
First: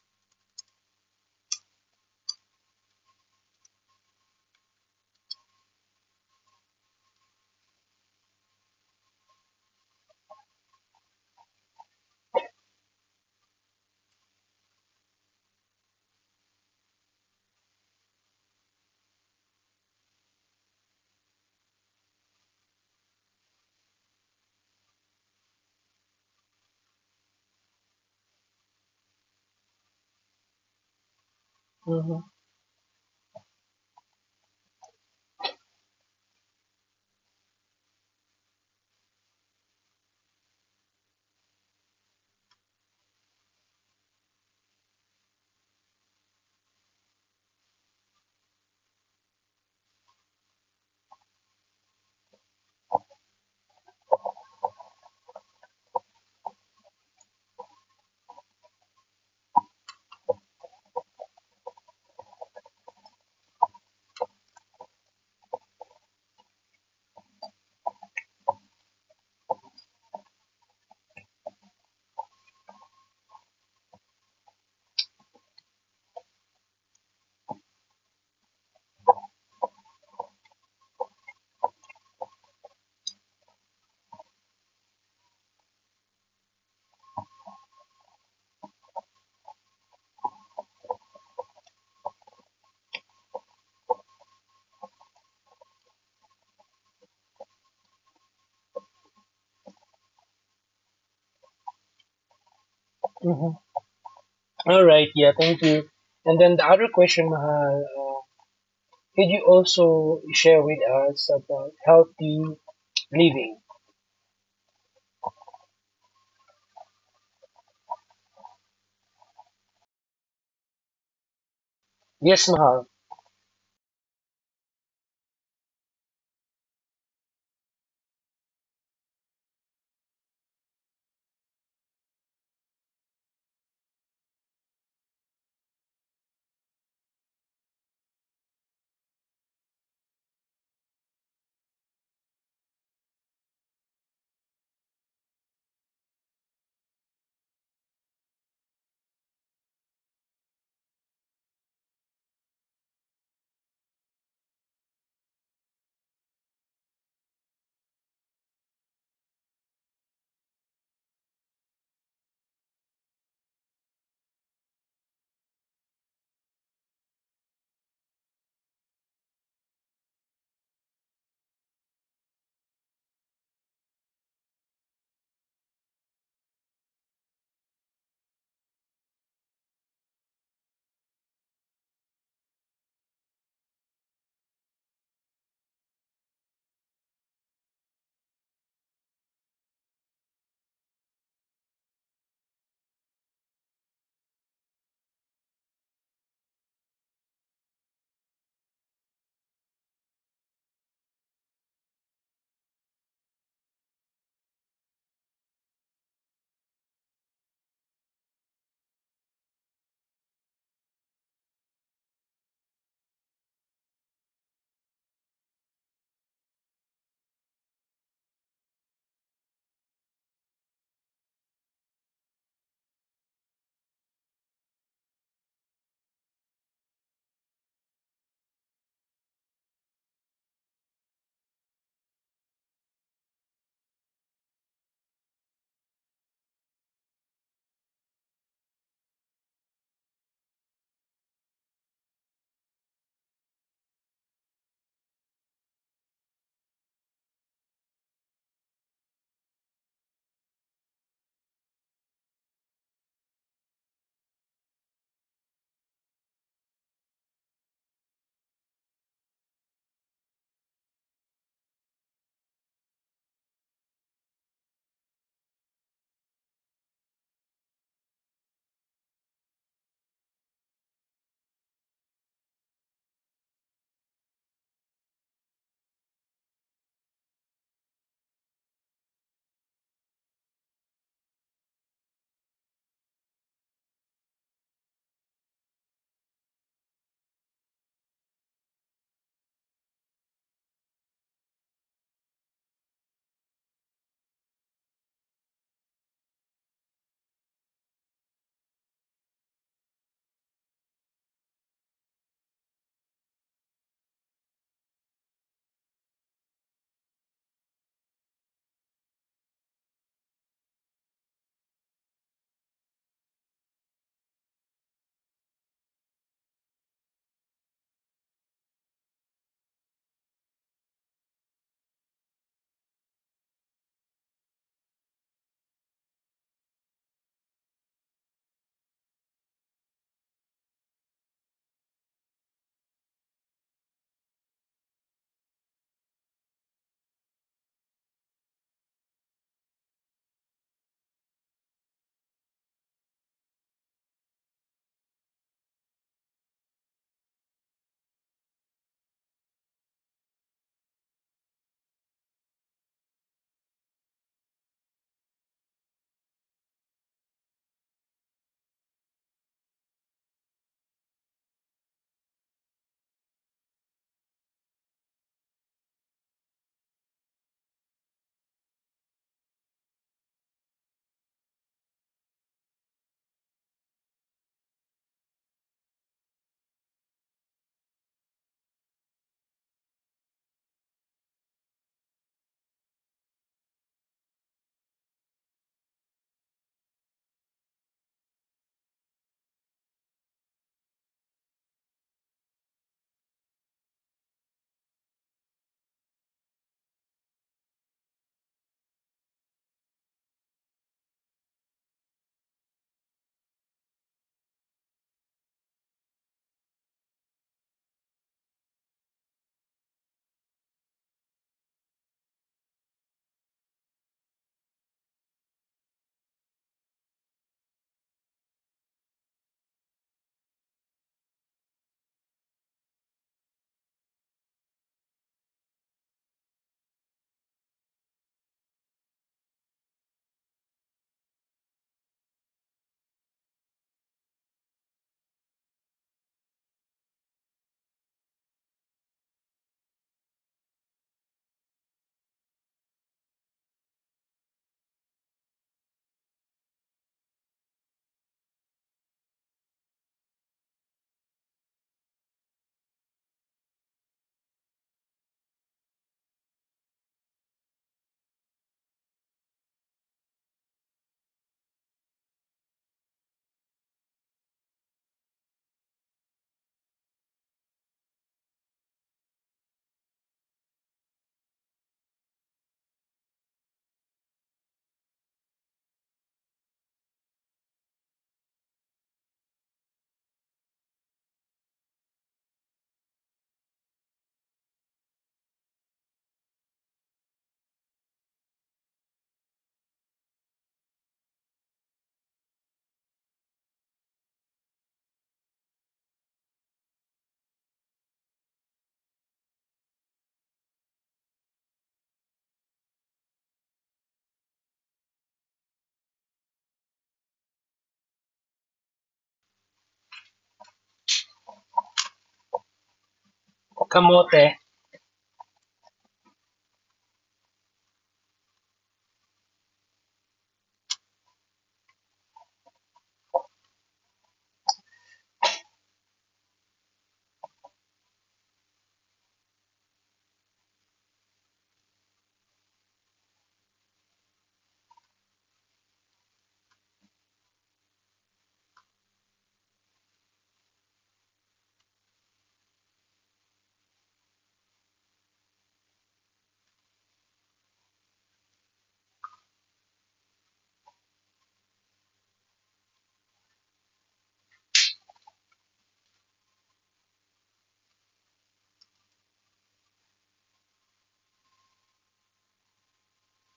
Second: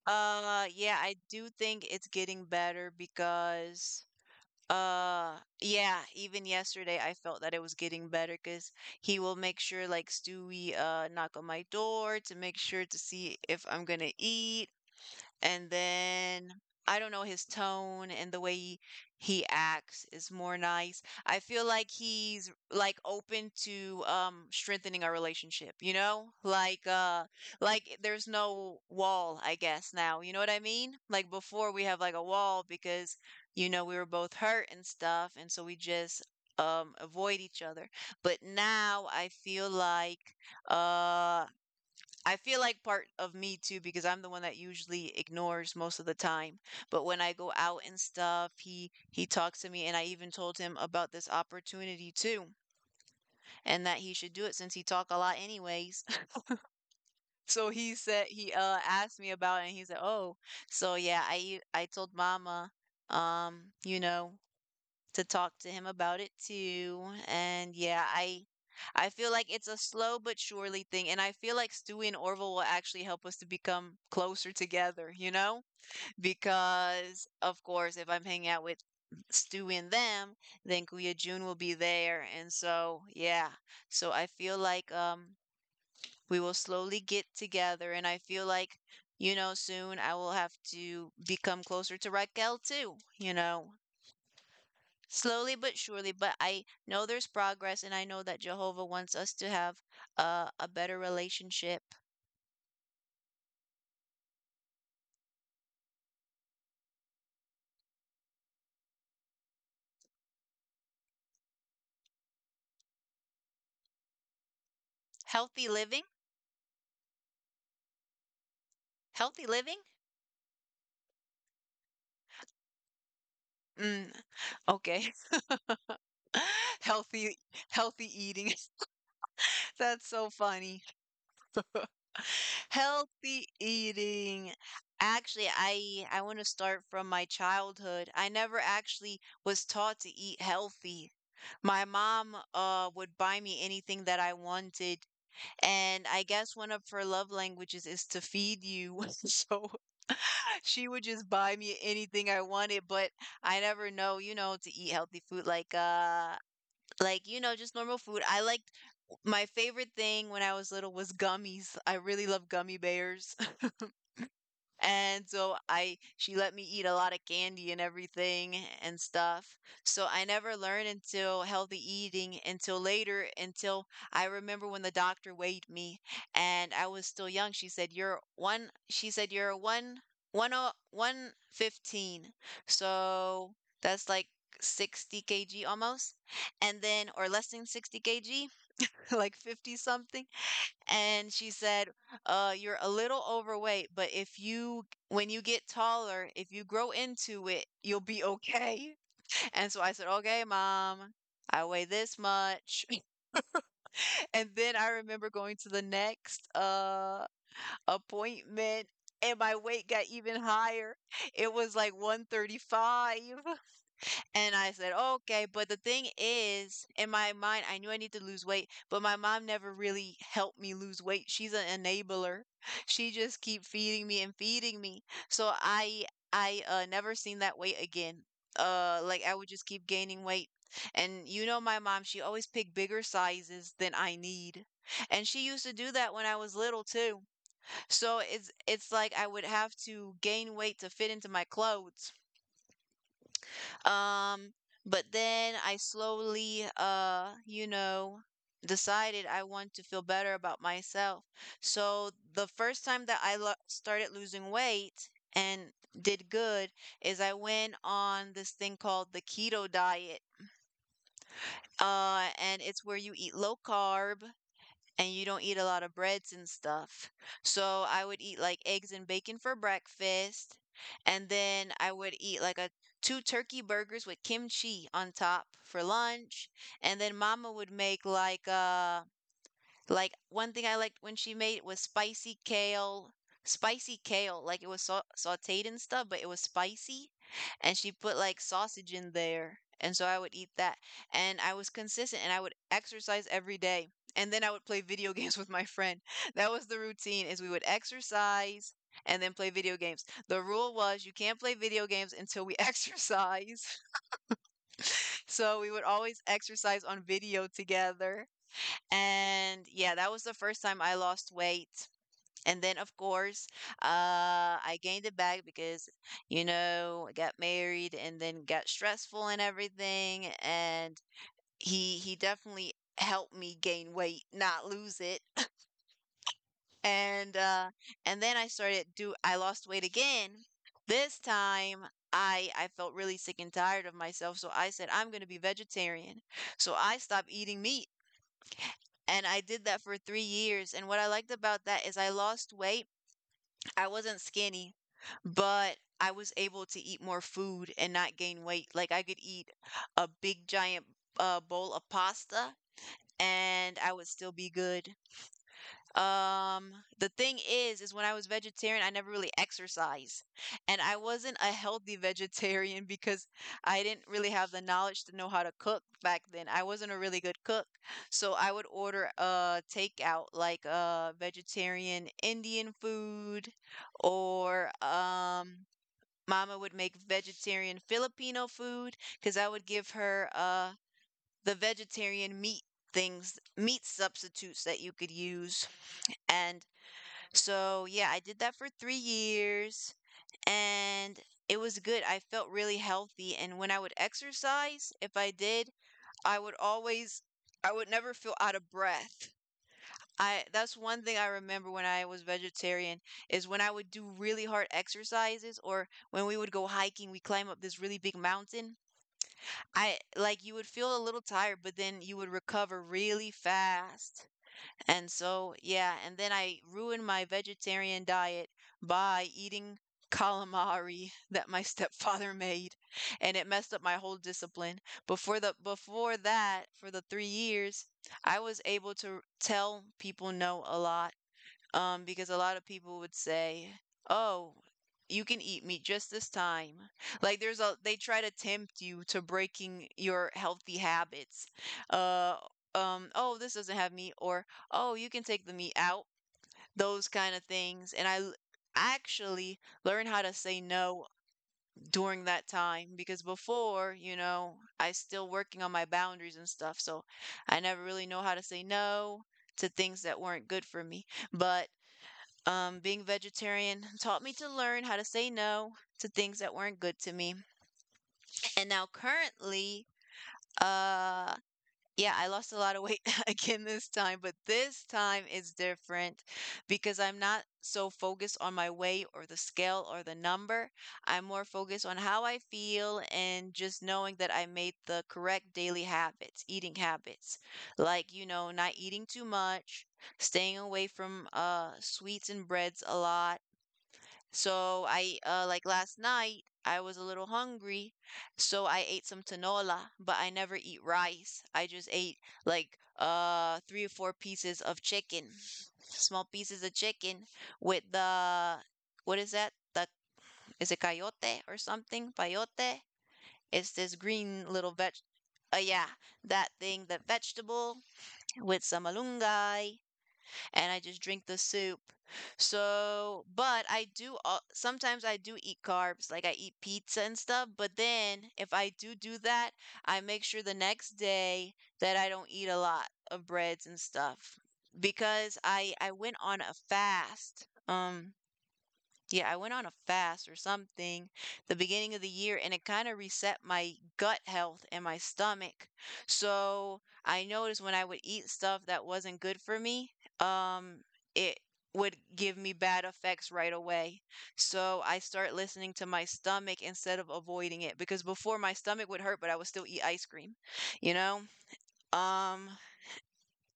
A: yeah, I do think it's getting better because, yeah, even yesterday I felt that it was getting better because he will make sure, like, Stewie, knock on my door to make sure to see if I'm gonna eat. And then I don't know, his tone and the way he acts is more nice. I feel like he's like open to strengthening our relationship, you know? Like there's no wall, I guess, now. You know what I mean? Like before we have like
B: Mm-hmm.
A: a wall because you know we were both hurt and stuff, and so we just avoid each other. But now uh I feel like part of me too, because I'm the one that usually ignores most of the time. But when I go out and stuff, he talks to me, and I even told him about this opportunity too, and that he should do it since he talk a lot anyways. So he said he asked me about it, and he said, "Oh, so yeah, I told Mama, um, you know." to talk to him about it too. And yeah, I feel like it's a slow but surely thing. And I feel like Stewie and Orville will actually help us to become closer together, you know? Because of course if I'm hanging out with Stewie and them, then Kuya June will be there. And so yeah. So I feel like we will slowly get together, and I feel like, you know, soon I will have to become closer to Raquel too, you know, slowly but surely. But I know there's progress, and I know that Jehovah wants us to have a better relationship.
B: Mm-hmm. All right, yeah, thank you. And then the other question, Mahal, could you also share with us about healthy living?
A: Healthy living. Healthy living.
B: Yes, Mahal.
A: Mm, okay. Healthy, healthy eating. That's so funny. Healthy eating. Actually, I want to start from my childhood. I never actually was taught to eat healthy. My mom would buy me anything that I wanted. And I guess one of her love languages is to feed you. So she would just buy me anything I wanted, but I never know, you know, to eat healthy food, like like, you know, just normal food. I liked, my favorite thing when I was little was gummies. I really love gummy bears. And so I she let me eat a lot of candy and everything and stuff. So I never learned until healthy eating until later, until I remember when the doctor weighed me and I was still young. She said you're one one oh 115. So that's like 60 kg almost, and then or less than 60 kg, like 50 something. And she said, You're a little overweight, but if you when you get taller, if you grow into it, you'll be okay." And so I said, "Okay, Mom. I weigh this much." And then I remember going to the next appointment, and my weight got even higher. It was like 135. And I said, "Okay." But the thing is, in my mind, I knew I need to lose weight, but my mom never really helped me lose weight. She's an enabler. She just keep feeding me and feeding me. So I never seen that weight again. Like, I would just keep gaining weight. And you know my mom, she always picked bigger sizes than I need. And she used to do that when I was little too. So it's like I would have to gain weight to fit into my clothes. Um, but then I slowly, you know, decided I want to feel better about myself. So the first time that started losing weight and did good is I went on this thing called the keto diet. And it's where you eat low carb and you don't eat a lot of breads and stuff. So I would eat like eggs and bacon for breakfast, and then I would eat like a two turkey burgers with kimchi on top for lunch, and then Mama would make like like, one thing I liked when she made was spicy kale, spicy kale. Like it was sautéed and stuff, but it was spicy, and she put like sausage in there. And so I would eat that, and I was consistent, and I would exercise every day, and then I would play video games with my friend. That was the routine: is we would exercise and then play video games. The rule was you can't play video games until we exercise. So we would always exercise on video together. And yeah, that was the first time I lost weight. And then, of course, uh, I gained it back because, you know, I got married and then got stressful and everything. And he definitely helped me gain weight, not lose it. And uh, and then I started do I lost weight again. This time I felt really sick and tired of myself, so I said I'm going to be vegetarian. So I stopped eating meat, and I did that for 3 years, and what I liked about that is I lost weight. I wasn't skinny, but I was able to eat more food and not gain weight. Like, I could eat a big giant bowl of pasta and I would still be good. Um, the thing is when I was vegetarian, I never really exercised. And I wasn't a healthy vegetarian because I didn't really have the knowledge to know how to cook back then. I wasn't a really good cook. So I would order takeout like vegetarian Indian food, or Mama would make vegetarian Filipino food because I would give her the vegetarian meat things, meat substitutes that you could use. And so, yeah, I did that for 3 years, and it was good. I felt really healthy, and when I would exercise, if I did, I would always I would never feel out of breath. I That's one thing I remember when I was vegetarian, is when I would do really hard exercises or when we would go hiking, we climb up this really big mountain. I Like, you would feel a little tired, but then you would recover really fast. And so, yeah, and then I ruined my vegetarian diet by eating calamari that my stepfather made, and it messed up my whole discipline. Before that, for the 3 years, I was able to tell people no a lot, because a lot of people would say, "Oh, you can eat meat just this time." Like, there's a they try to tempt you to breaking your healthy habits. Uh, oh, this doesn't have meat, or oh, you can take the meat out. Those kind of things, and actually learned how to say no during that time because before, you know, I still working on my boundaries and stuff, so I never really know how to say no to things that weren't good for me. But being vegetarian taught me to learn how to say no to things that weren't good to me. And now currently, uh, yeah, I lost a lot of weight again this time, but this time is different because I'm not so focused on my weight or the scale or the number. I'm more focused on how I feel and just knowing that I made the correct daily habits, eating habits, not eating too much, staying away from sweets and breads a lot. So I like last night I was a little hungry, so I ate some tinola, but I never eat rice. I just ate like three or four pieces of chicken, small pieces of chicken with the— what is that? The— is it coyote or something? Payote? It's this
B: Kamote.
A: green little veg. Yeah, that thing, that vegetable with some malunggay, and I just drink the soup. So, but sometimes I do eat carbs, like I eat pizza and stuff, but then if I do do that, I make sure the next day that I don't eat a lot of breads and stuff because I went on a fast. Yeah, I went on a fast or something the beginning of the year, and it kind of reset my gut health and my stomach. So I noticed when I would eat stuff that wasn't good for me, um, it would give me bad effects right away. So I start listening to my stomach instead of avoiding it because before my stomach would hurt, but I would still eat ice cream, you know? Um,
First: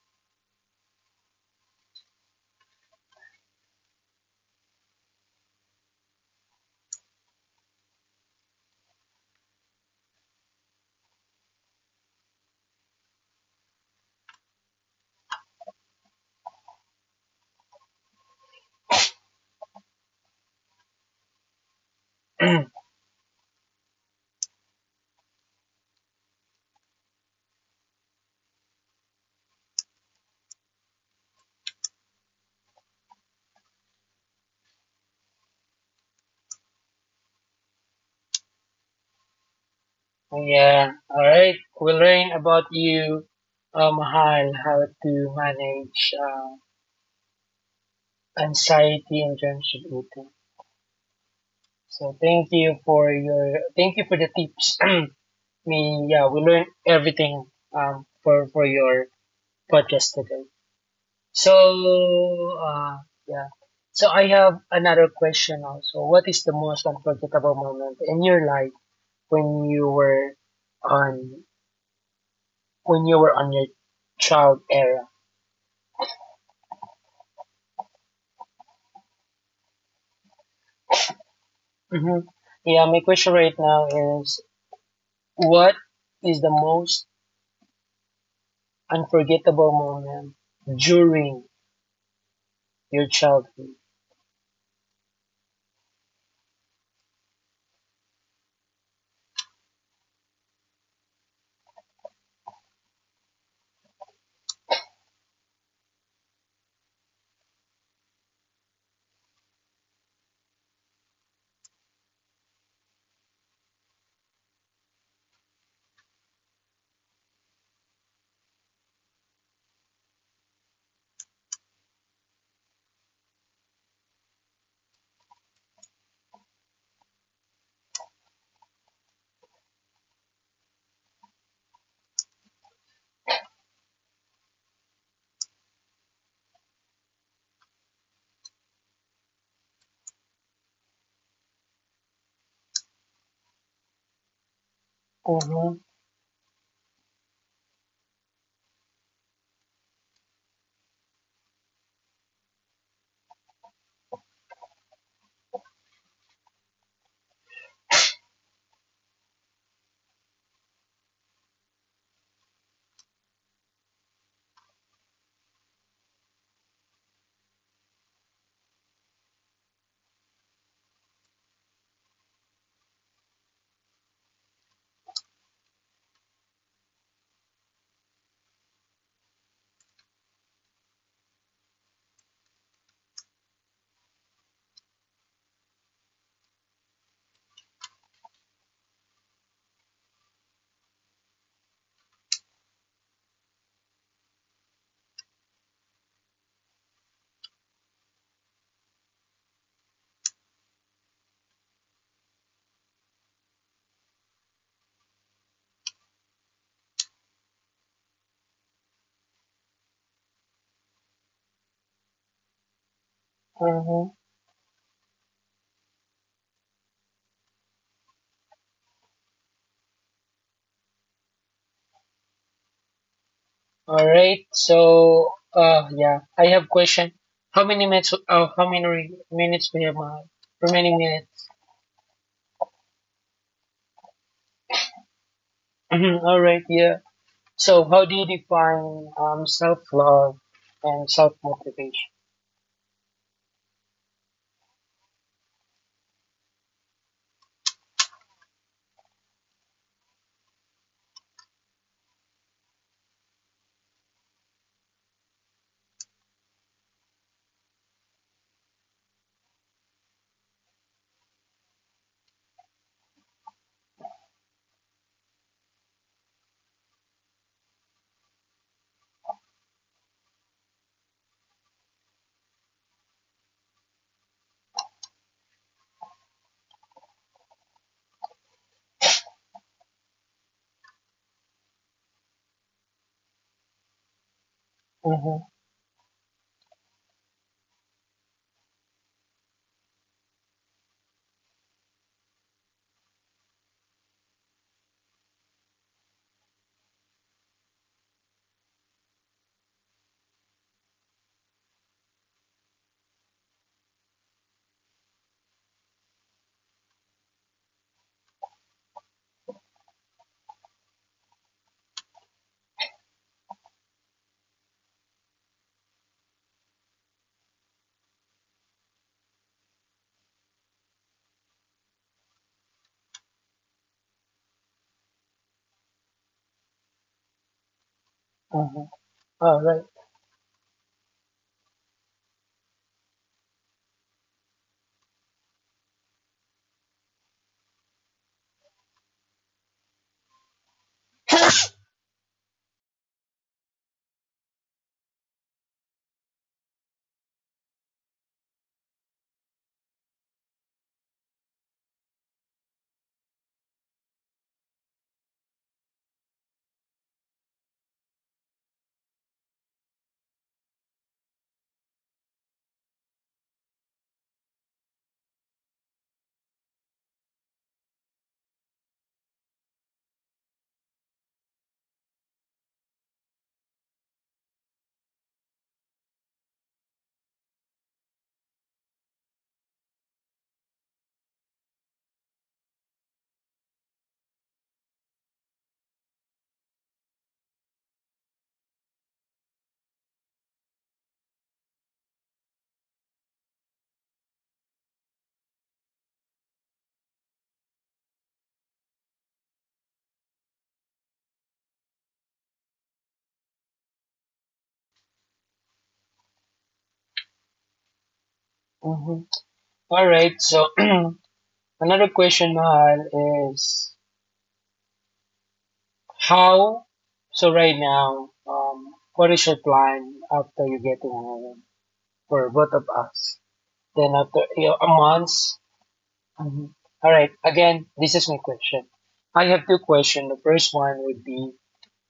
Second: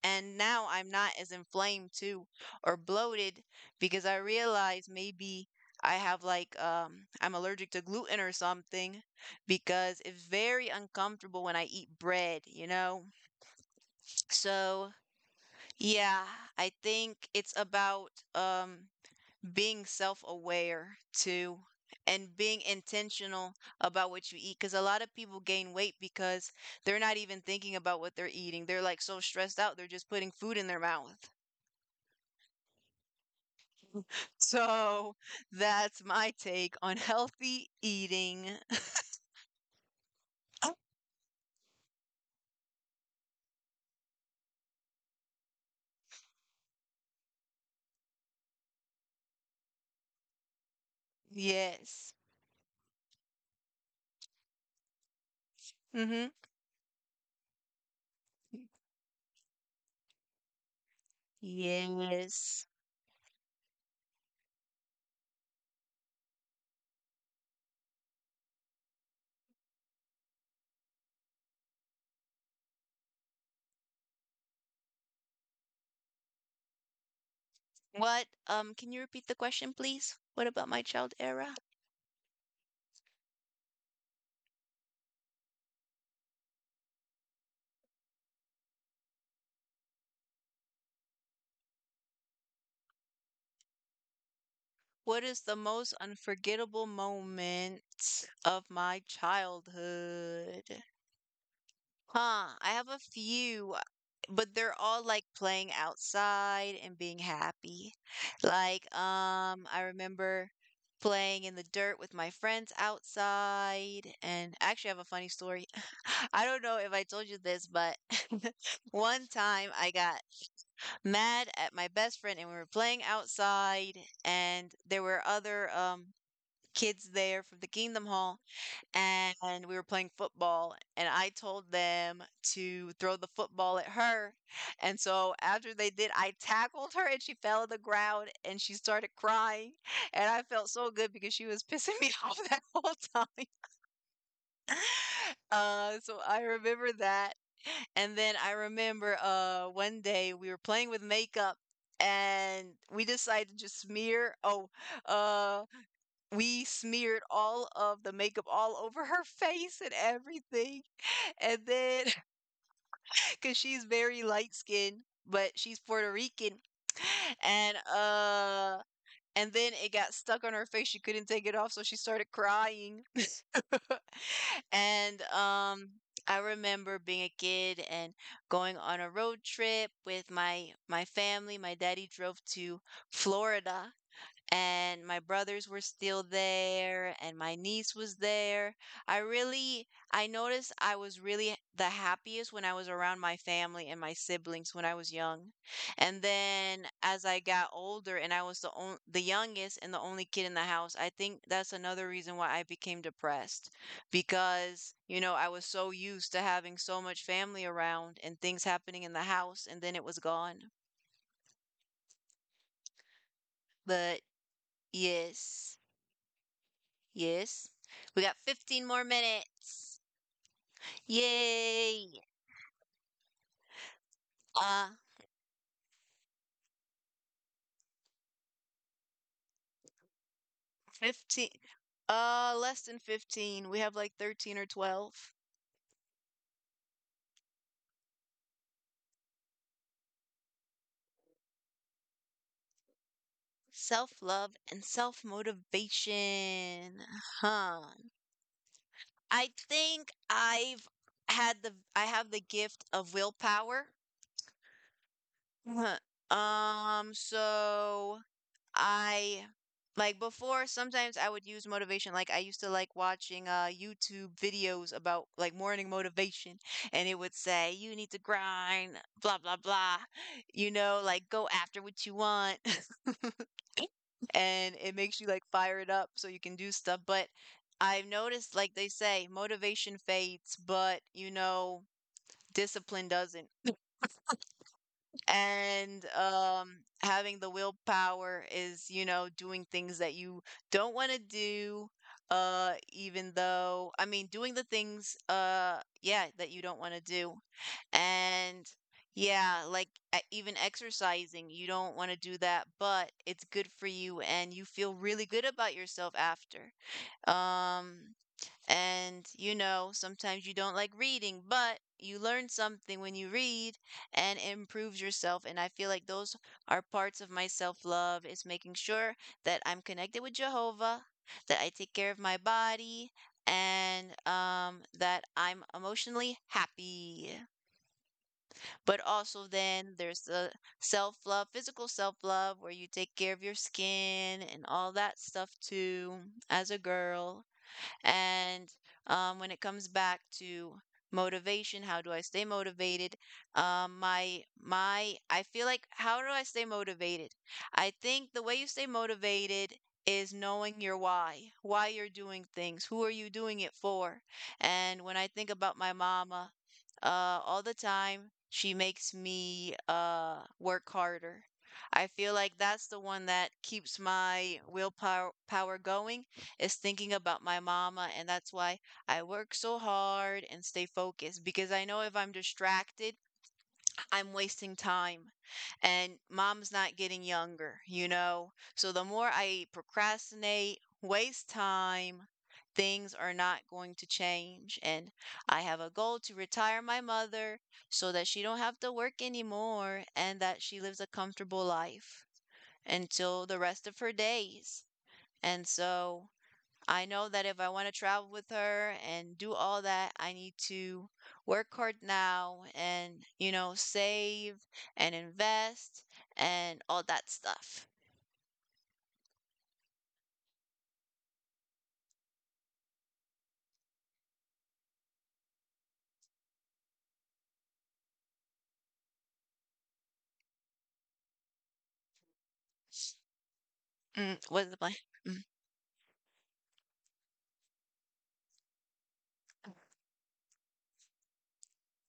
A: and now I'm not as inflamed too or bloated because I realize maybe I have like I'm allergic to gluten or something because it's very uncomfortable when I eat bread, you know? So, yeah, I think it's about being self-aware too and being intentional about what you eat because a lot of people gain weight because they're not even thinking about what they're eating. They're like so stressed out, they're just putting food in their mouth. So that's my take on healthy eating. Oh.
B: Yeah, all right. We'll learn about you, Mahal, how to manage, anxiety in terms of eating.
A: Yes.
B: So thank you for your thank you for the tips. we yeah
A: Mm-hmm.
B: we learned everything, for your podcast today. So
A: Yes.
B: uh yeah. So I have another question also. What is the most unforgettable moment in your life, when you were on when you were on your child era?
A: What, can you repeat the question, please? What about my child era?
B: Mm-hmm. Yeah, my question right now is, what is the most unforgettable moment during your childhood?
A: What is the most unforgettable moment of my childhood? Huh, I have a few, but they're all like playing outside and being happy. Like, I remember playing in the dirt with my friends outside, and I actually have a funny story. I don't know if I told you this, but one time I got mad at my best friend and we were playing outside and there were other kids there from the Kingdom Hall, and we were playing football, and I told them to throw the football at her. And so after they did, I tackled her and she fell on the ground and she started crying. And I felt so good because she was pissing me off that whole time.
B: Mm-hmm.
A: So I remember that. And then I remember one day we were playing with makeup and we decided to just smear— oh, uh, we smeared all of the makeup all over her face and everything. And then, because she's very light skinned, but she's Puerto Rican. And, uh, and then it got stuck on her face. She couldn't take it off, so she started crying. And I remember being a kid and going on a road trip with my family. My daddy drove to Florida, and my brothers were still there and my niece was there. I noticed I was really the happiest when I was around my family and my siblings when I was young. And then as I got older and I was the on, the youngest and the only kid in the house, I think that's another reason why I became depressed because, you know, I was so used to having so much family around and things happening in the house and then it was gone.
B: Mm-hmm.
A: But yes. Yes. We got 15 more minutes. Yay.
B: All right.
A: Uh
B: So, yeah, I have question. How many minutes? How many minutes we have? Remaining minutes.
A: 15— less than 15. We have like 13 or 12.
B: Mhm. All right. Yeah. So, how do you define, self love and self motivation?
A: Self-love and self-motivation. Huh. I think I've had the I have the gift of willpower. So I— like before sometimes I would use motivation. Like I used to like watching YouTube videos about like morning motivation, and it would say you need to grind, blah blah blah, you know, like go after what you want. And it makes you like fire it up so you can do stuff, but I've noticed like they say motivation fades, but you know, discipline doesn't.
B: Mm-hmm.
A: And having the willpower is, you know, doing things that you don't want to do. Uh even though i mean doing the things, yeah, that you don't want to do. And yeah, like even exercising, you don't want to do that, but it's good for you and you feel really good about yourself after. um and you know, sometimes you don't like reading, but you learn something when you read and it improves yourself. And I feel like those are parts of my self love, is making sure that I'm connected with Jehovah, that I take care of my body, and that I'm emotionally happy.
B: Mm-hmm.
A: But also,
B: All right.
A: then there's the self love, physical self love, where you take care of your skin and all that stuff too, as a girl. And when it comes back to motivation, how do I stay motivated? My I feel like how do I stay motivated? I think the way you stay motivated is knowing your why you're doing things, who are you doing it for? And when I think about my mama, all the time, she makes me work harder. I feel like that's the one that keeps my willpower power going is thinking about my mama, and that's why I work so hard and stay focused because I know if I'm distracted, I'm wasting time and mom's not getting younger, you know? So the more I procrastinate, waste time, things are not going to change. And I have a goal to retire my mother so that she don't have to work anymore and that she lives a comfortable life until the rest of her days. And so I know that if I want to travel with her and do all that, I need to work hard now and, you know, save and invest and all that stuff.
B: Mm-hmm. All right. So, another question, Mahal, is how. So right now, what is your plan after you get to, for both of us? Then
A: Mm,
B: after,
A: what is the
B: a
A: plan?
B: month.
A: Mm.
B: Mhm. All right. Again, this is my question. I have two questions. The first one would be:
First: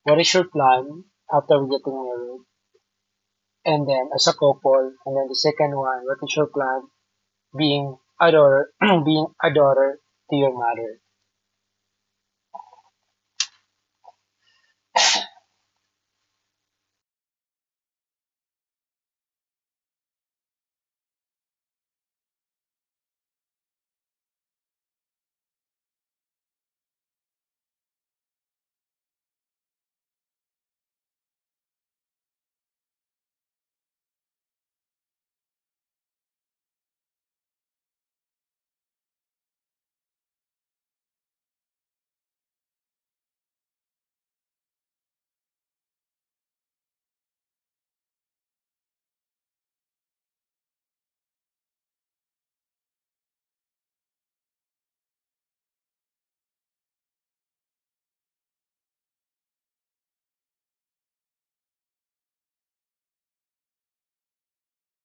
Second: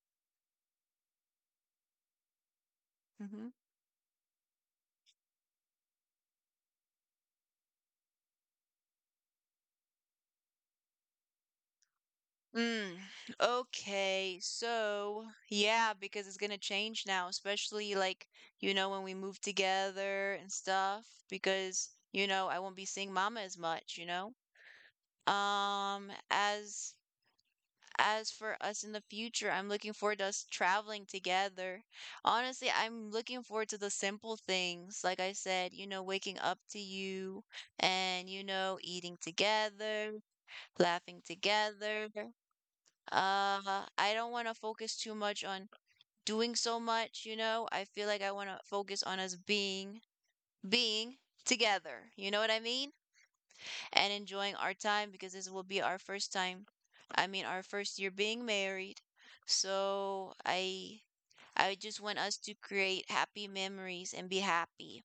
B: What is your plan after we getting married?
A: Hmm.
B: And then as a couple. And then the second one: What is your plan being a daughter, being a daughter to your mother?
A: Mm, okay, so yeah, because it's gonna change now, especially like, you know, when we move together and stuff, because, you know, I won't be seeing mama as much, you know? Um, as as for us in the future, I'm looking forward to us traveling together. Honestly, I'm looking forward to the simple things. Like I said, you know, waking up to you and, you know, eating together, laughing together. I don't want to focus too much on doing so much, you know. I feel like I want to focus on us being together. You know what I mean? And enjoying our time because this will be our first time. I mean, our first year being married. So I just want us to create happy memories and be happy.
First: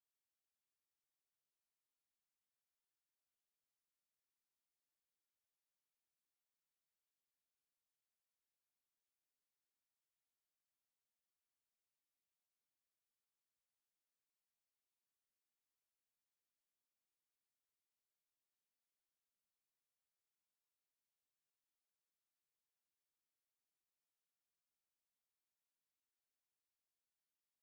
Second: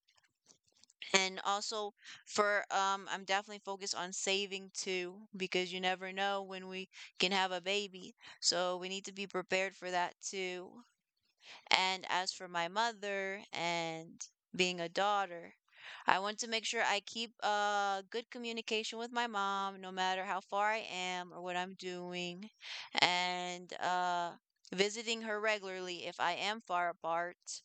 A: And also for I'm definitely focused on saving too because you never know when we can have a baby. So we need to be prepared for that too. And as for my mother and being a daughter, I want to make sure I keep good communication with my mom, no matter how far I am or what I'm doing, and visiting her regularly if I am far apart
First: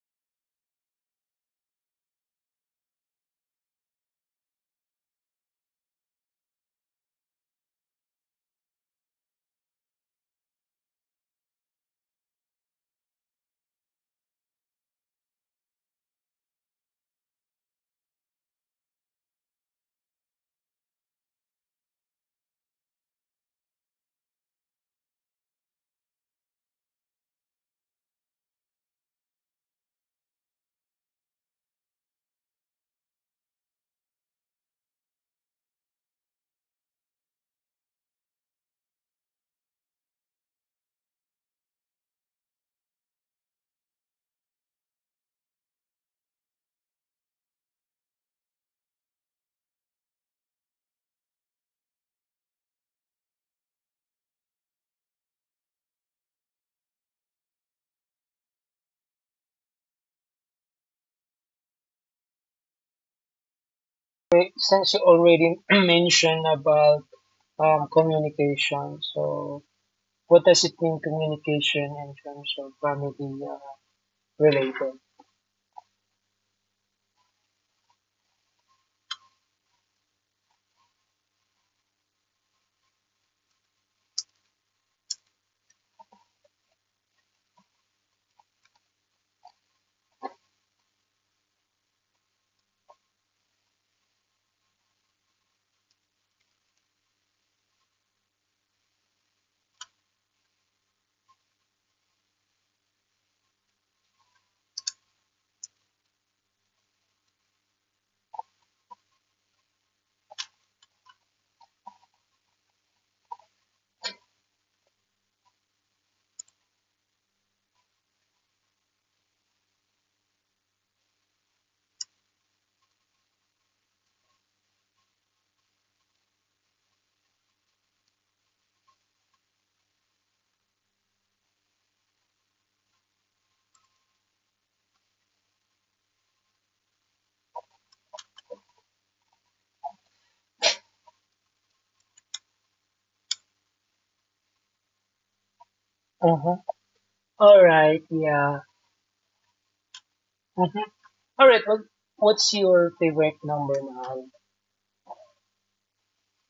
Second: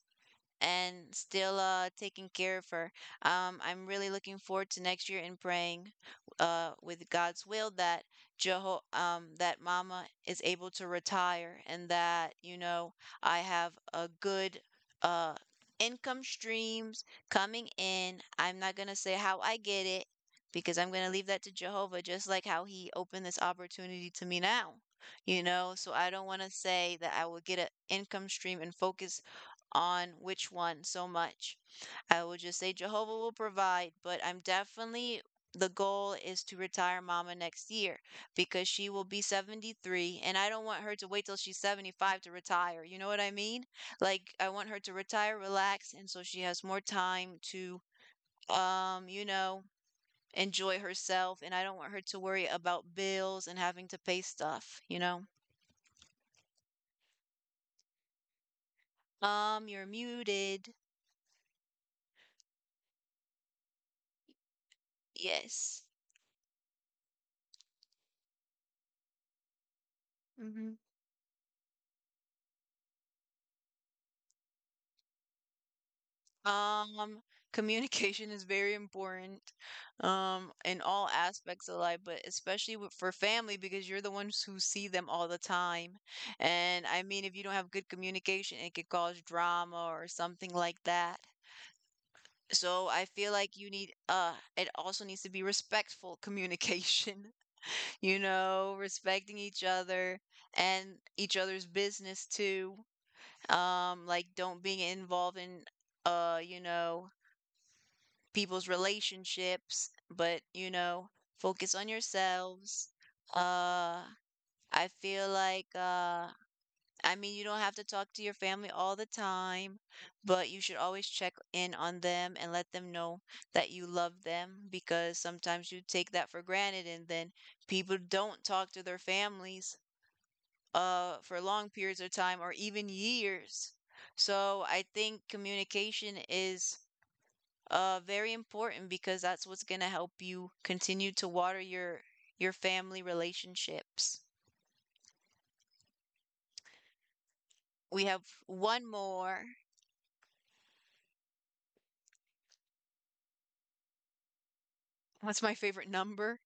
A: and still taking care of her. I'm really looking forward to next year and praying with God's will that Jeho that Mama is able to retire and that, you know, I have a good uh income streams coming in. I'm not gonna say how I get it because I'm gonna leave that to Jehovah, just like how he opened this opportunity to me now. You know, so I don't want to say that I will get an income stream and focus on which one so much. I would just say Jehovah will provide, but I'm definitely— the goal is to retire mama next year because she will be 73 and I don't want her to wait till she's 75 to retire. You know what I mean? Like I want her to retire, relax, and so she has more time to you know, enjoy herself, and I don't want her to worry about bills and having to pay stuff, you know. You're muted.
B: Okay, since you already
A: Yes.
B: mentioned about, communication, so what does
A: Mm-hmm.
B: it mean communication in terms of family, related?
A: Um, communication is very important, in all aspects of life, but especially with— for family because you're the ones who see them all the time. And I mean, if you don't have good communication, it could cause drama or something like that. So I feel like you need— it also needs to be respectful communication, you know, respecting each other and each other's business too. Like don't being involved in, uh, you know, people's relationships, but focus on yourselves. Uh, I feel like I mean, you don't have to talk to your family all the time, but you should always check in on them and let them know that you love them because sometimes you take that for granted and then people don't talk to their families for long periods of time or even years. So I think communication is very important because that's what's going to help you continue to water your family relationships.
B: Uh-huh. All right.
A: We have
B: Yeah.
A: one more.
B: Mhm. All right. What's your favorite number, Mahal?
A: What's my favorite number?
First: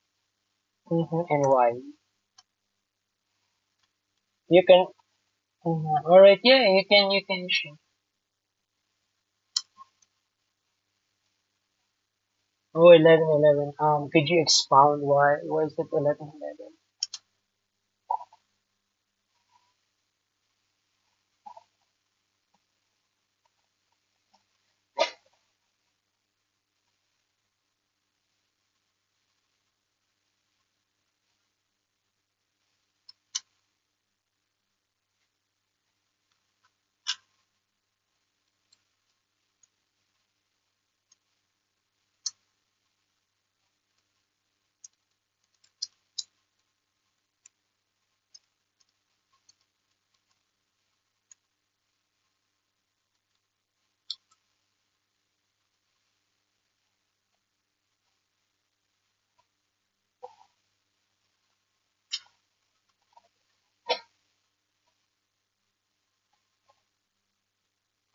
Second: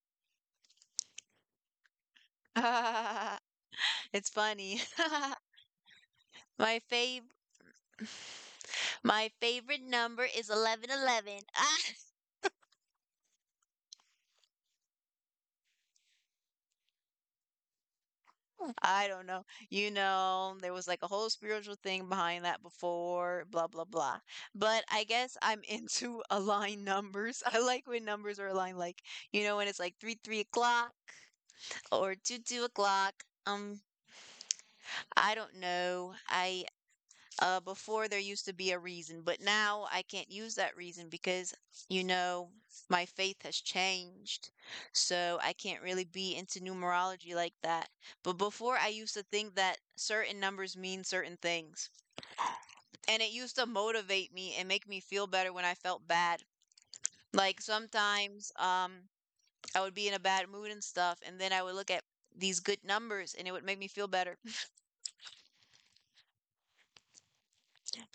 B: Mm-hmm. And why?
A: It's
B: You
A: funny.
B: can. Mhm. All right. Yeah,
A: my
B: you can.
A: fav
B: You can. Share.
A: my favorite number is 1111.
B: Oh, 11, 11. Could you expound why? Why is it 11, 11?
A: I don't know. There was like a whole spiritual thing behind that before, blah blah blah. But I guess I'm into aligned numbers. I like when numbers are aligned like, you know, when it's like 3 o'clock or to 2 o'clock. Um, I don't know. I Before there used to be a reason, but now I can't use that reason because you know my faith has changed. So I can't really be into numerology like that. But before I used to think that certain numbers mean certain things, and it used to motivate me and make me feel better when I felt bad. Like sometimes I would be in a bad mood and stuff, and then I would look at these good numbers and it would make me feel better.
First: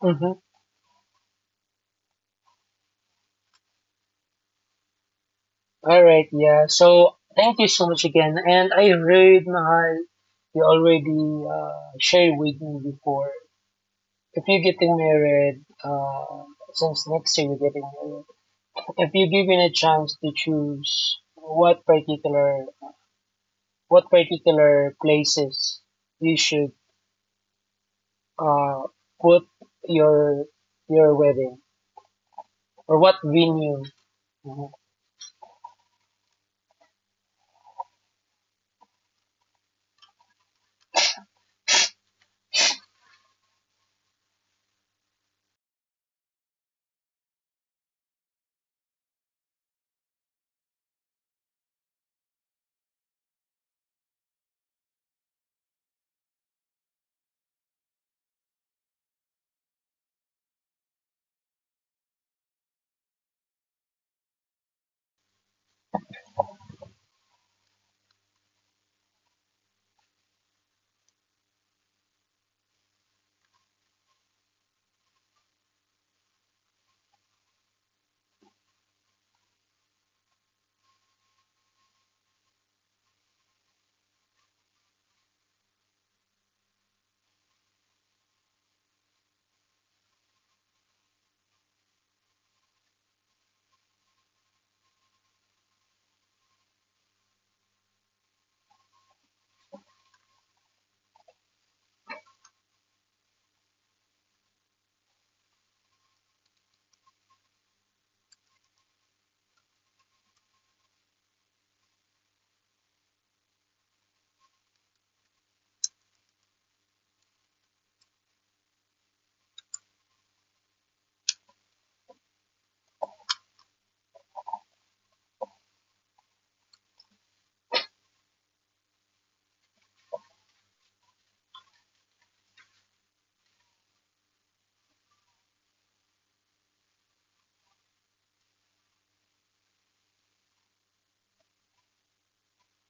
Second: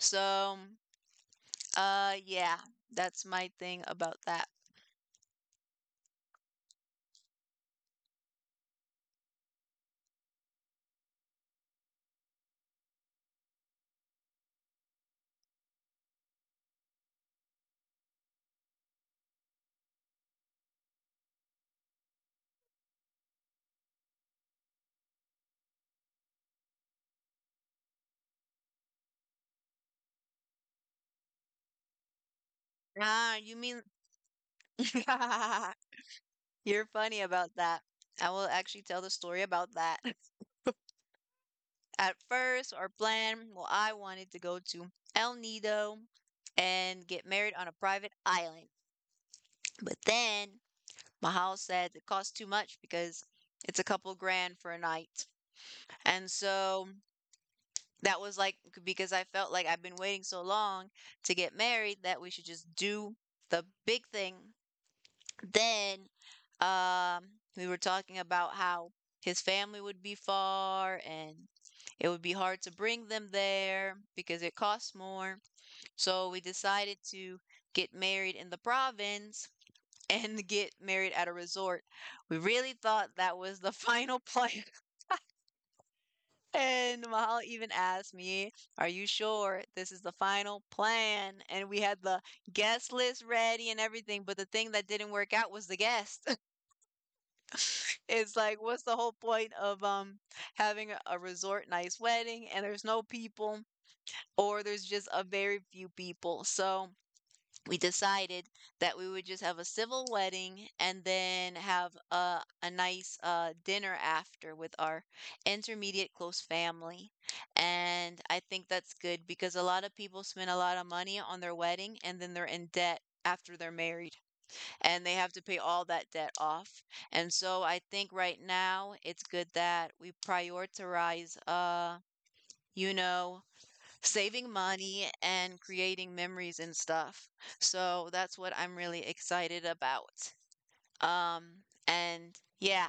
B: 11? Mm-hmm.
A: yeah, that's my thing about that.
B: All right. Yeah. So thank you so much again. And I read Mahal, you already, shared with me before. If you're getting married, since next year you're getting married, if you're given a chance to choose, what particular places you should, uh, put your your wedding or what
A: Ah, you
B: venue.
A: mean
B: Mhm.
A: you're funny about that. I will actually tell the story about that. At first, our plan, well, I wanted to go to El Nido and get married on a private island. But then Mahal said it costs too much because it's a couple grand for a night. And so that was like because I felt like I've been waiting so long to get married that we should just do the big thing. Then um we were talking about how his family would be far and it would be hard to bring them there because it costs more. So we decided to get married in the province and get married at a resort. We really thought that was the final plan. And Mahal even asked me, "Are you sure this is the final plan?" And we had the guest list ready and everything, but the thing that didn't work out was the guest. It's like, what's the whole point of having a resort nice wedding, and there's no people or there's just a very few people? So we decided that we would just have a civil wedding and then have a nice dinner after with our intermediate close family. And I think that's good because a lot of people spend a lot of money on their wedding and then they're in debt after they're married and they have to pay all that debt off. And so I think right now it's good that we prioritize you know saving money and creating memories and stuff. So that's what I'm really excited about. Um, and yeah,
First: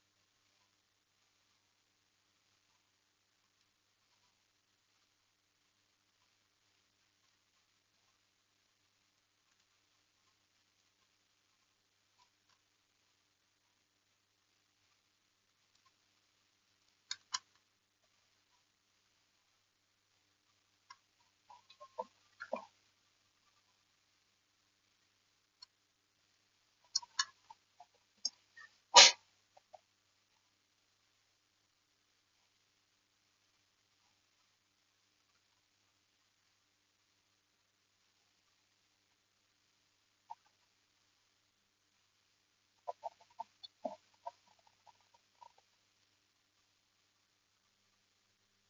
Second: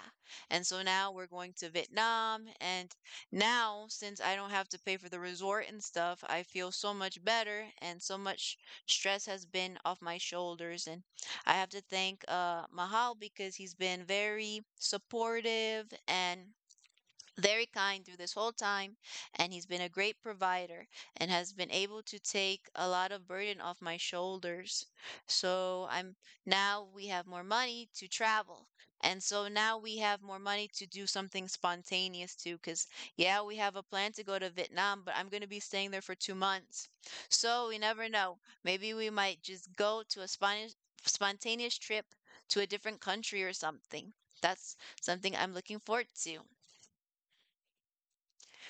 A: and so now we're going to Vietnam. And now, since I don't have to pay for the resort and stuff, I feel so much better, and so much stress has been off my shoulders. And I have to thank Mahal because he's been very supportive and very kind through this whole time, and he's been a great provider and has been able to take a lot of burden off my shoulders, so I'm now we have more money to travel, and so now we have more money to do something spontaneous too because yeah, we have a plan to go to Vietnam, but I'm going to be staying there for 2 months, so we never know, maybe we might just go to a spontaneous trip to a different country or something. That's something I'm looking forward to.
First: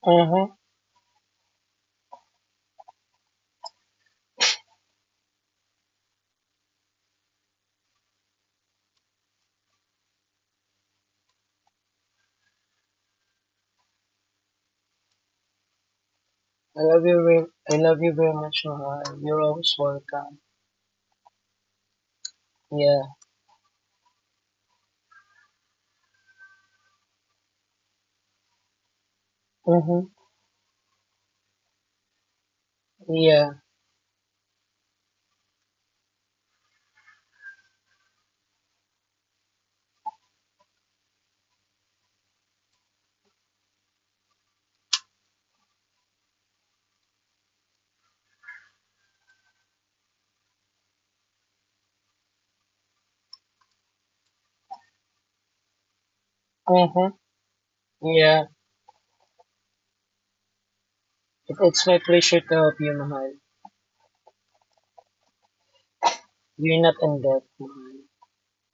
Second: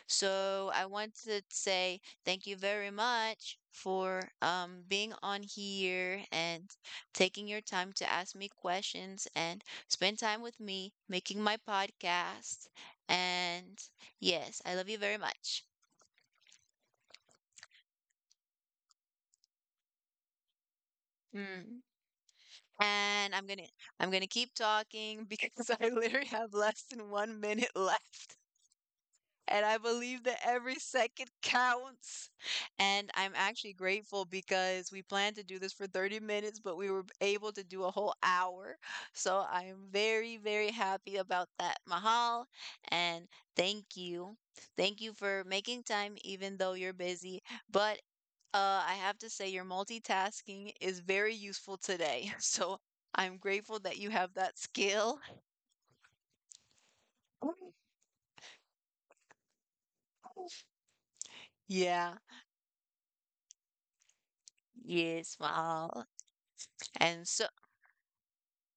B: Mhm.
A: So I want to say thank you very much for being on here and taking your time to ask me questions and spend time with me making my podcast. And yes, I love you very much.
B: I love you very much, Mahal. You're always welcome.
A: Mm.
B: Yeah.
A: And I'm gonna keep talking because I literally have less than 1 minute left. And I
B: Mhm.
A: believe that every second counts. And I'm
B: Yeah.
A: actually grateful because we planned to do this for 30 minutes, but we were able to do a whole hour. So I am very, very happy about that, Mahal. And thank you. Thank you for making time, even though you're busy. But I have to say, your multitasking is very useful today. So I'm grateful that you have that skill.
B: Mhm. Yeah. It's my
A: Yeah.
B: pleasure to help you, Mahal.
A: Yes, Mahal.
B: You're not in
A: And so,
B: debt, Mahal.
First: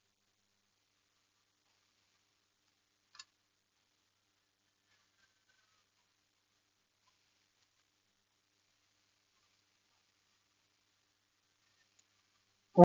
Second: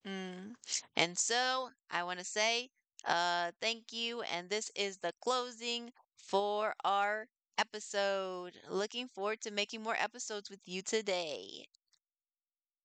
A: Mm. and so I want to say thank you. And this is the closing for our episode. Looking forward to making more episodes with you today.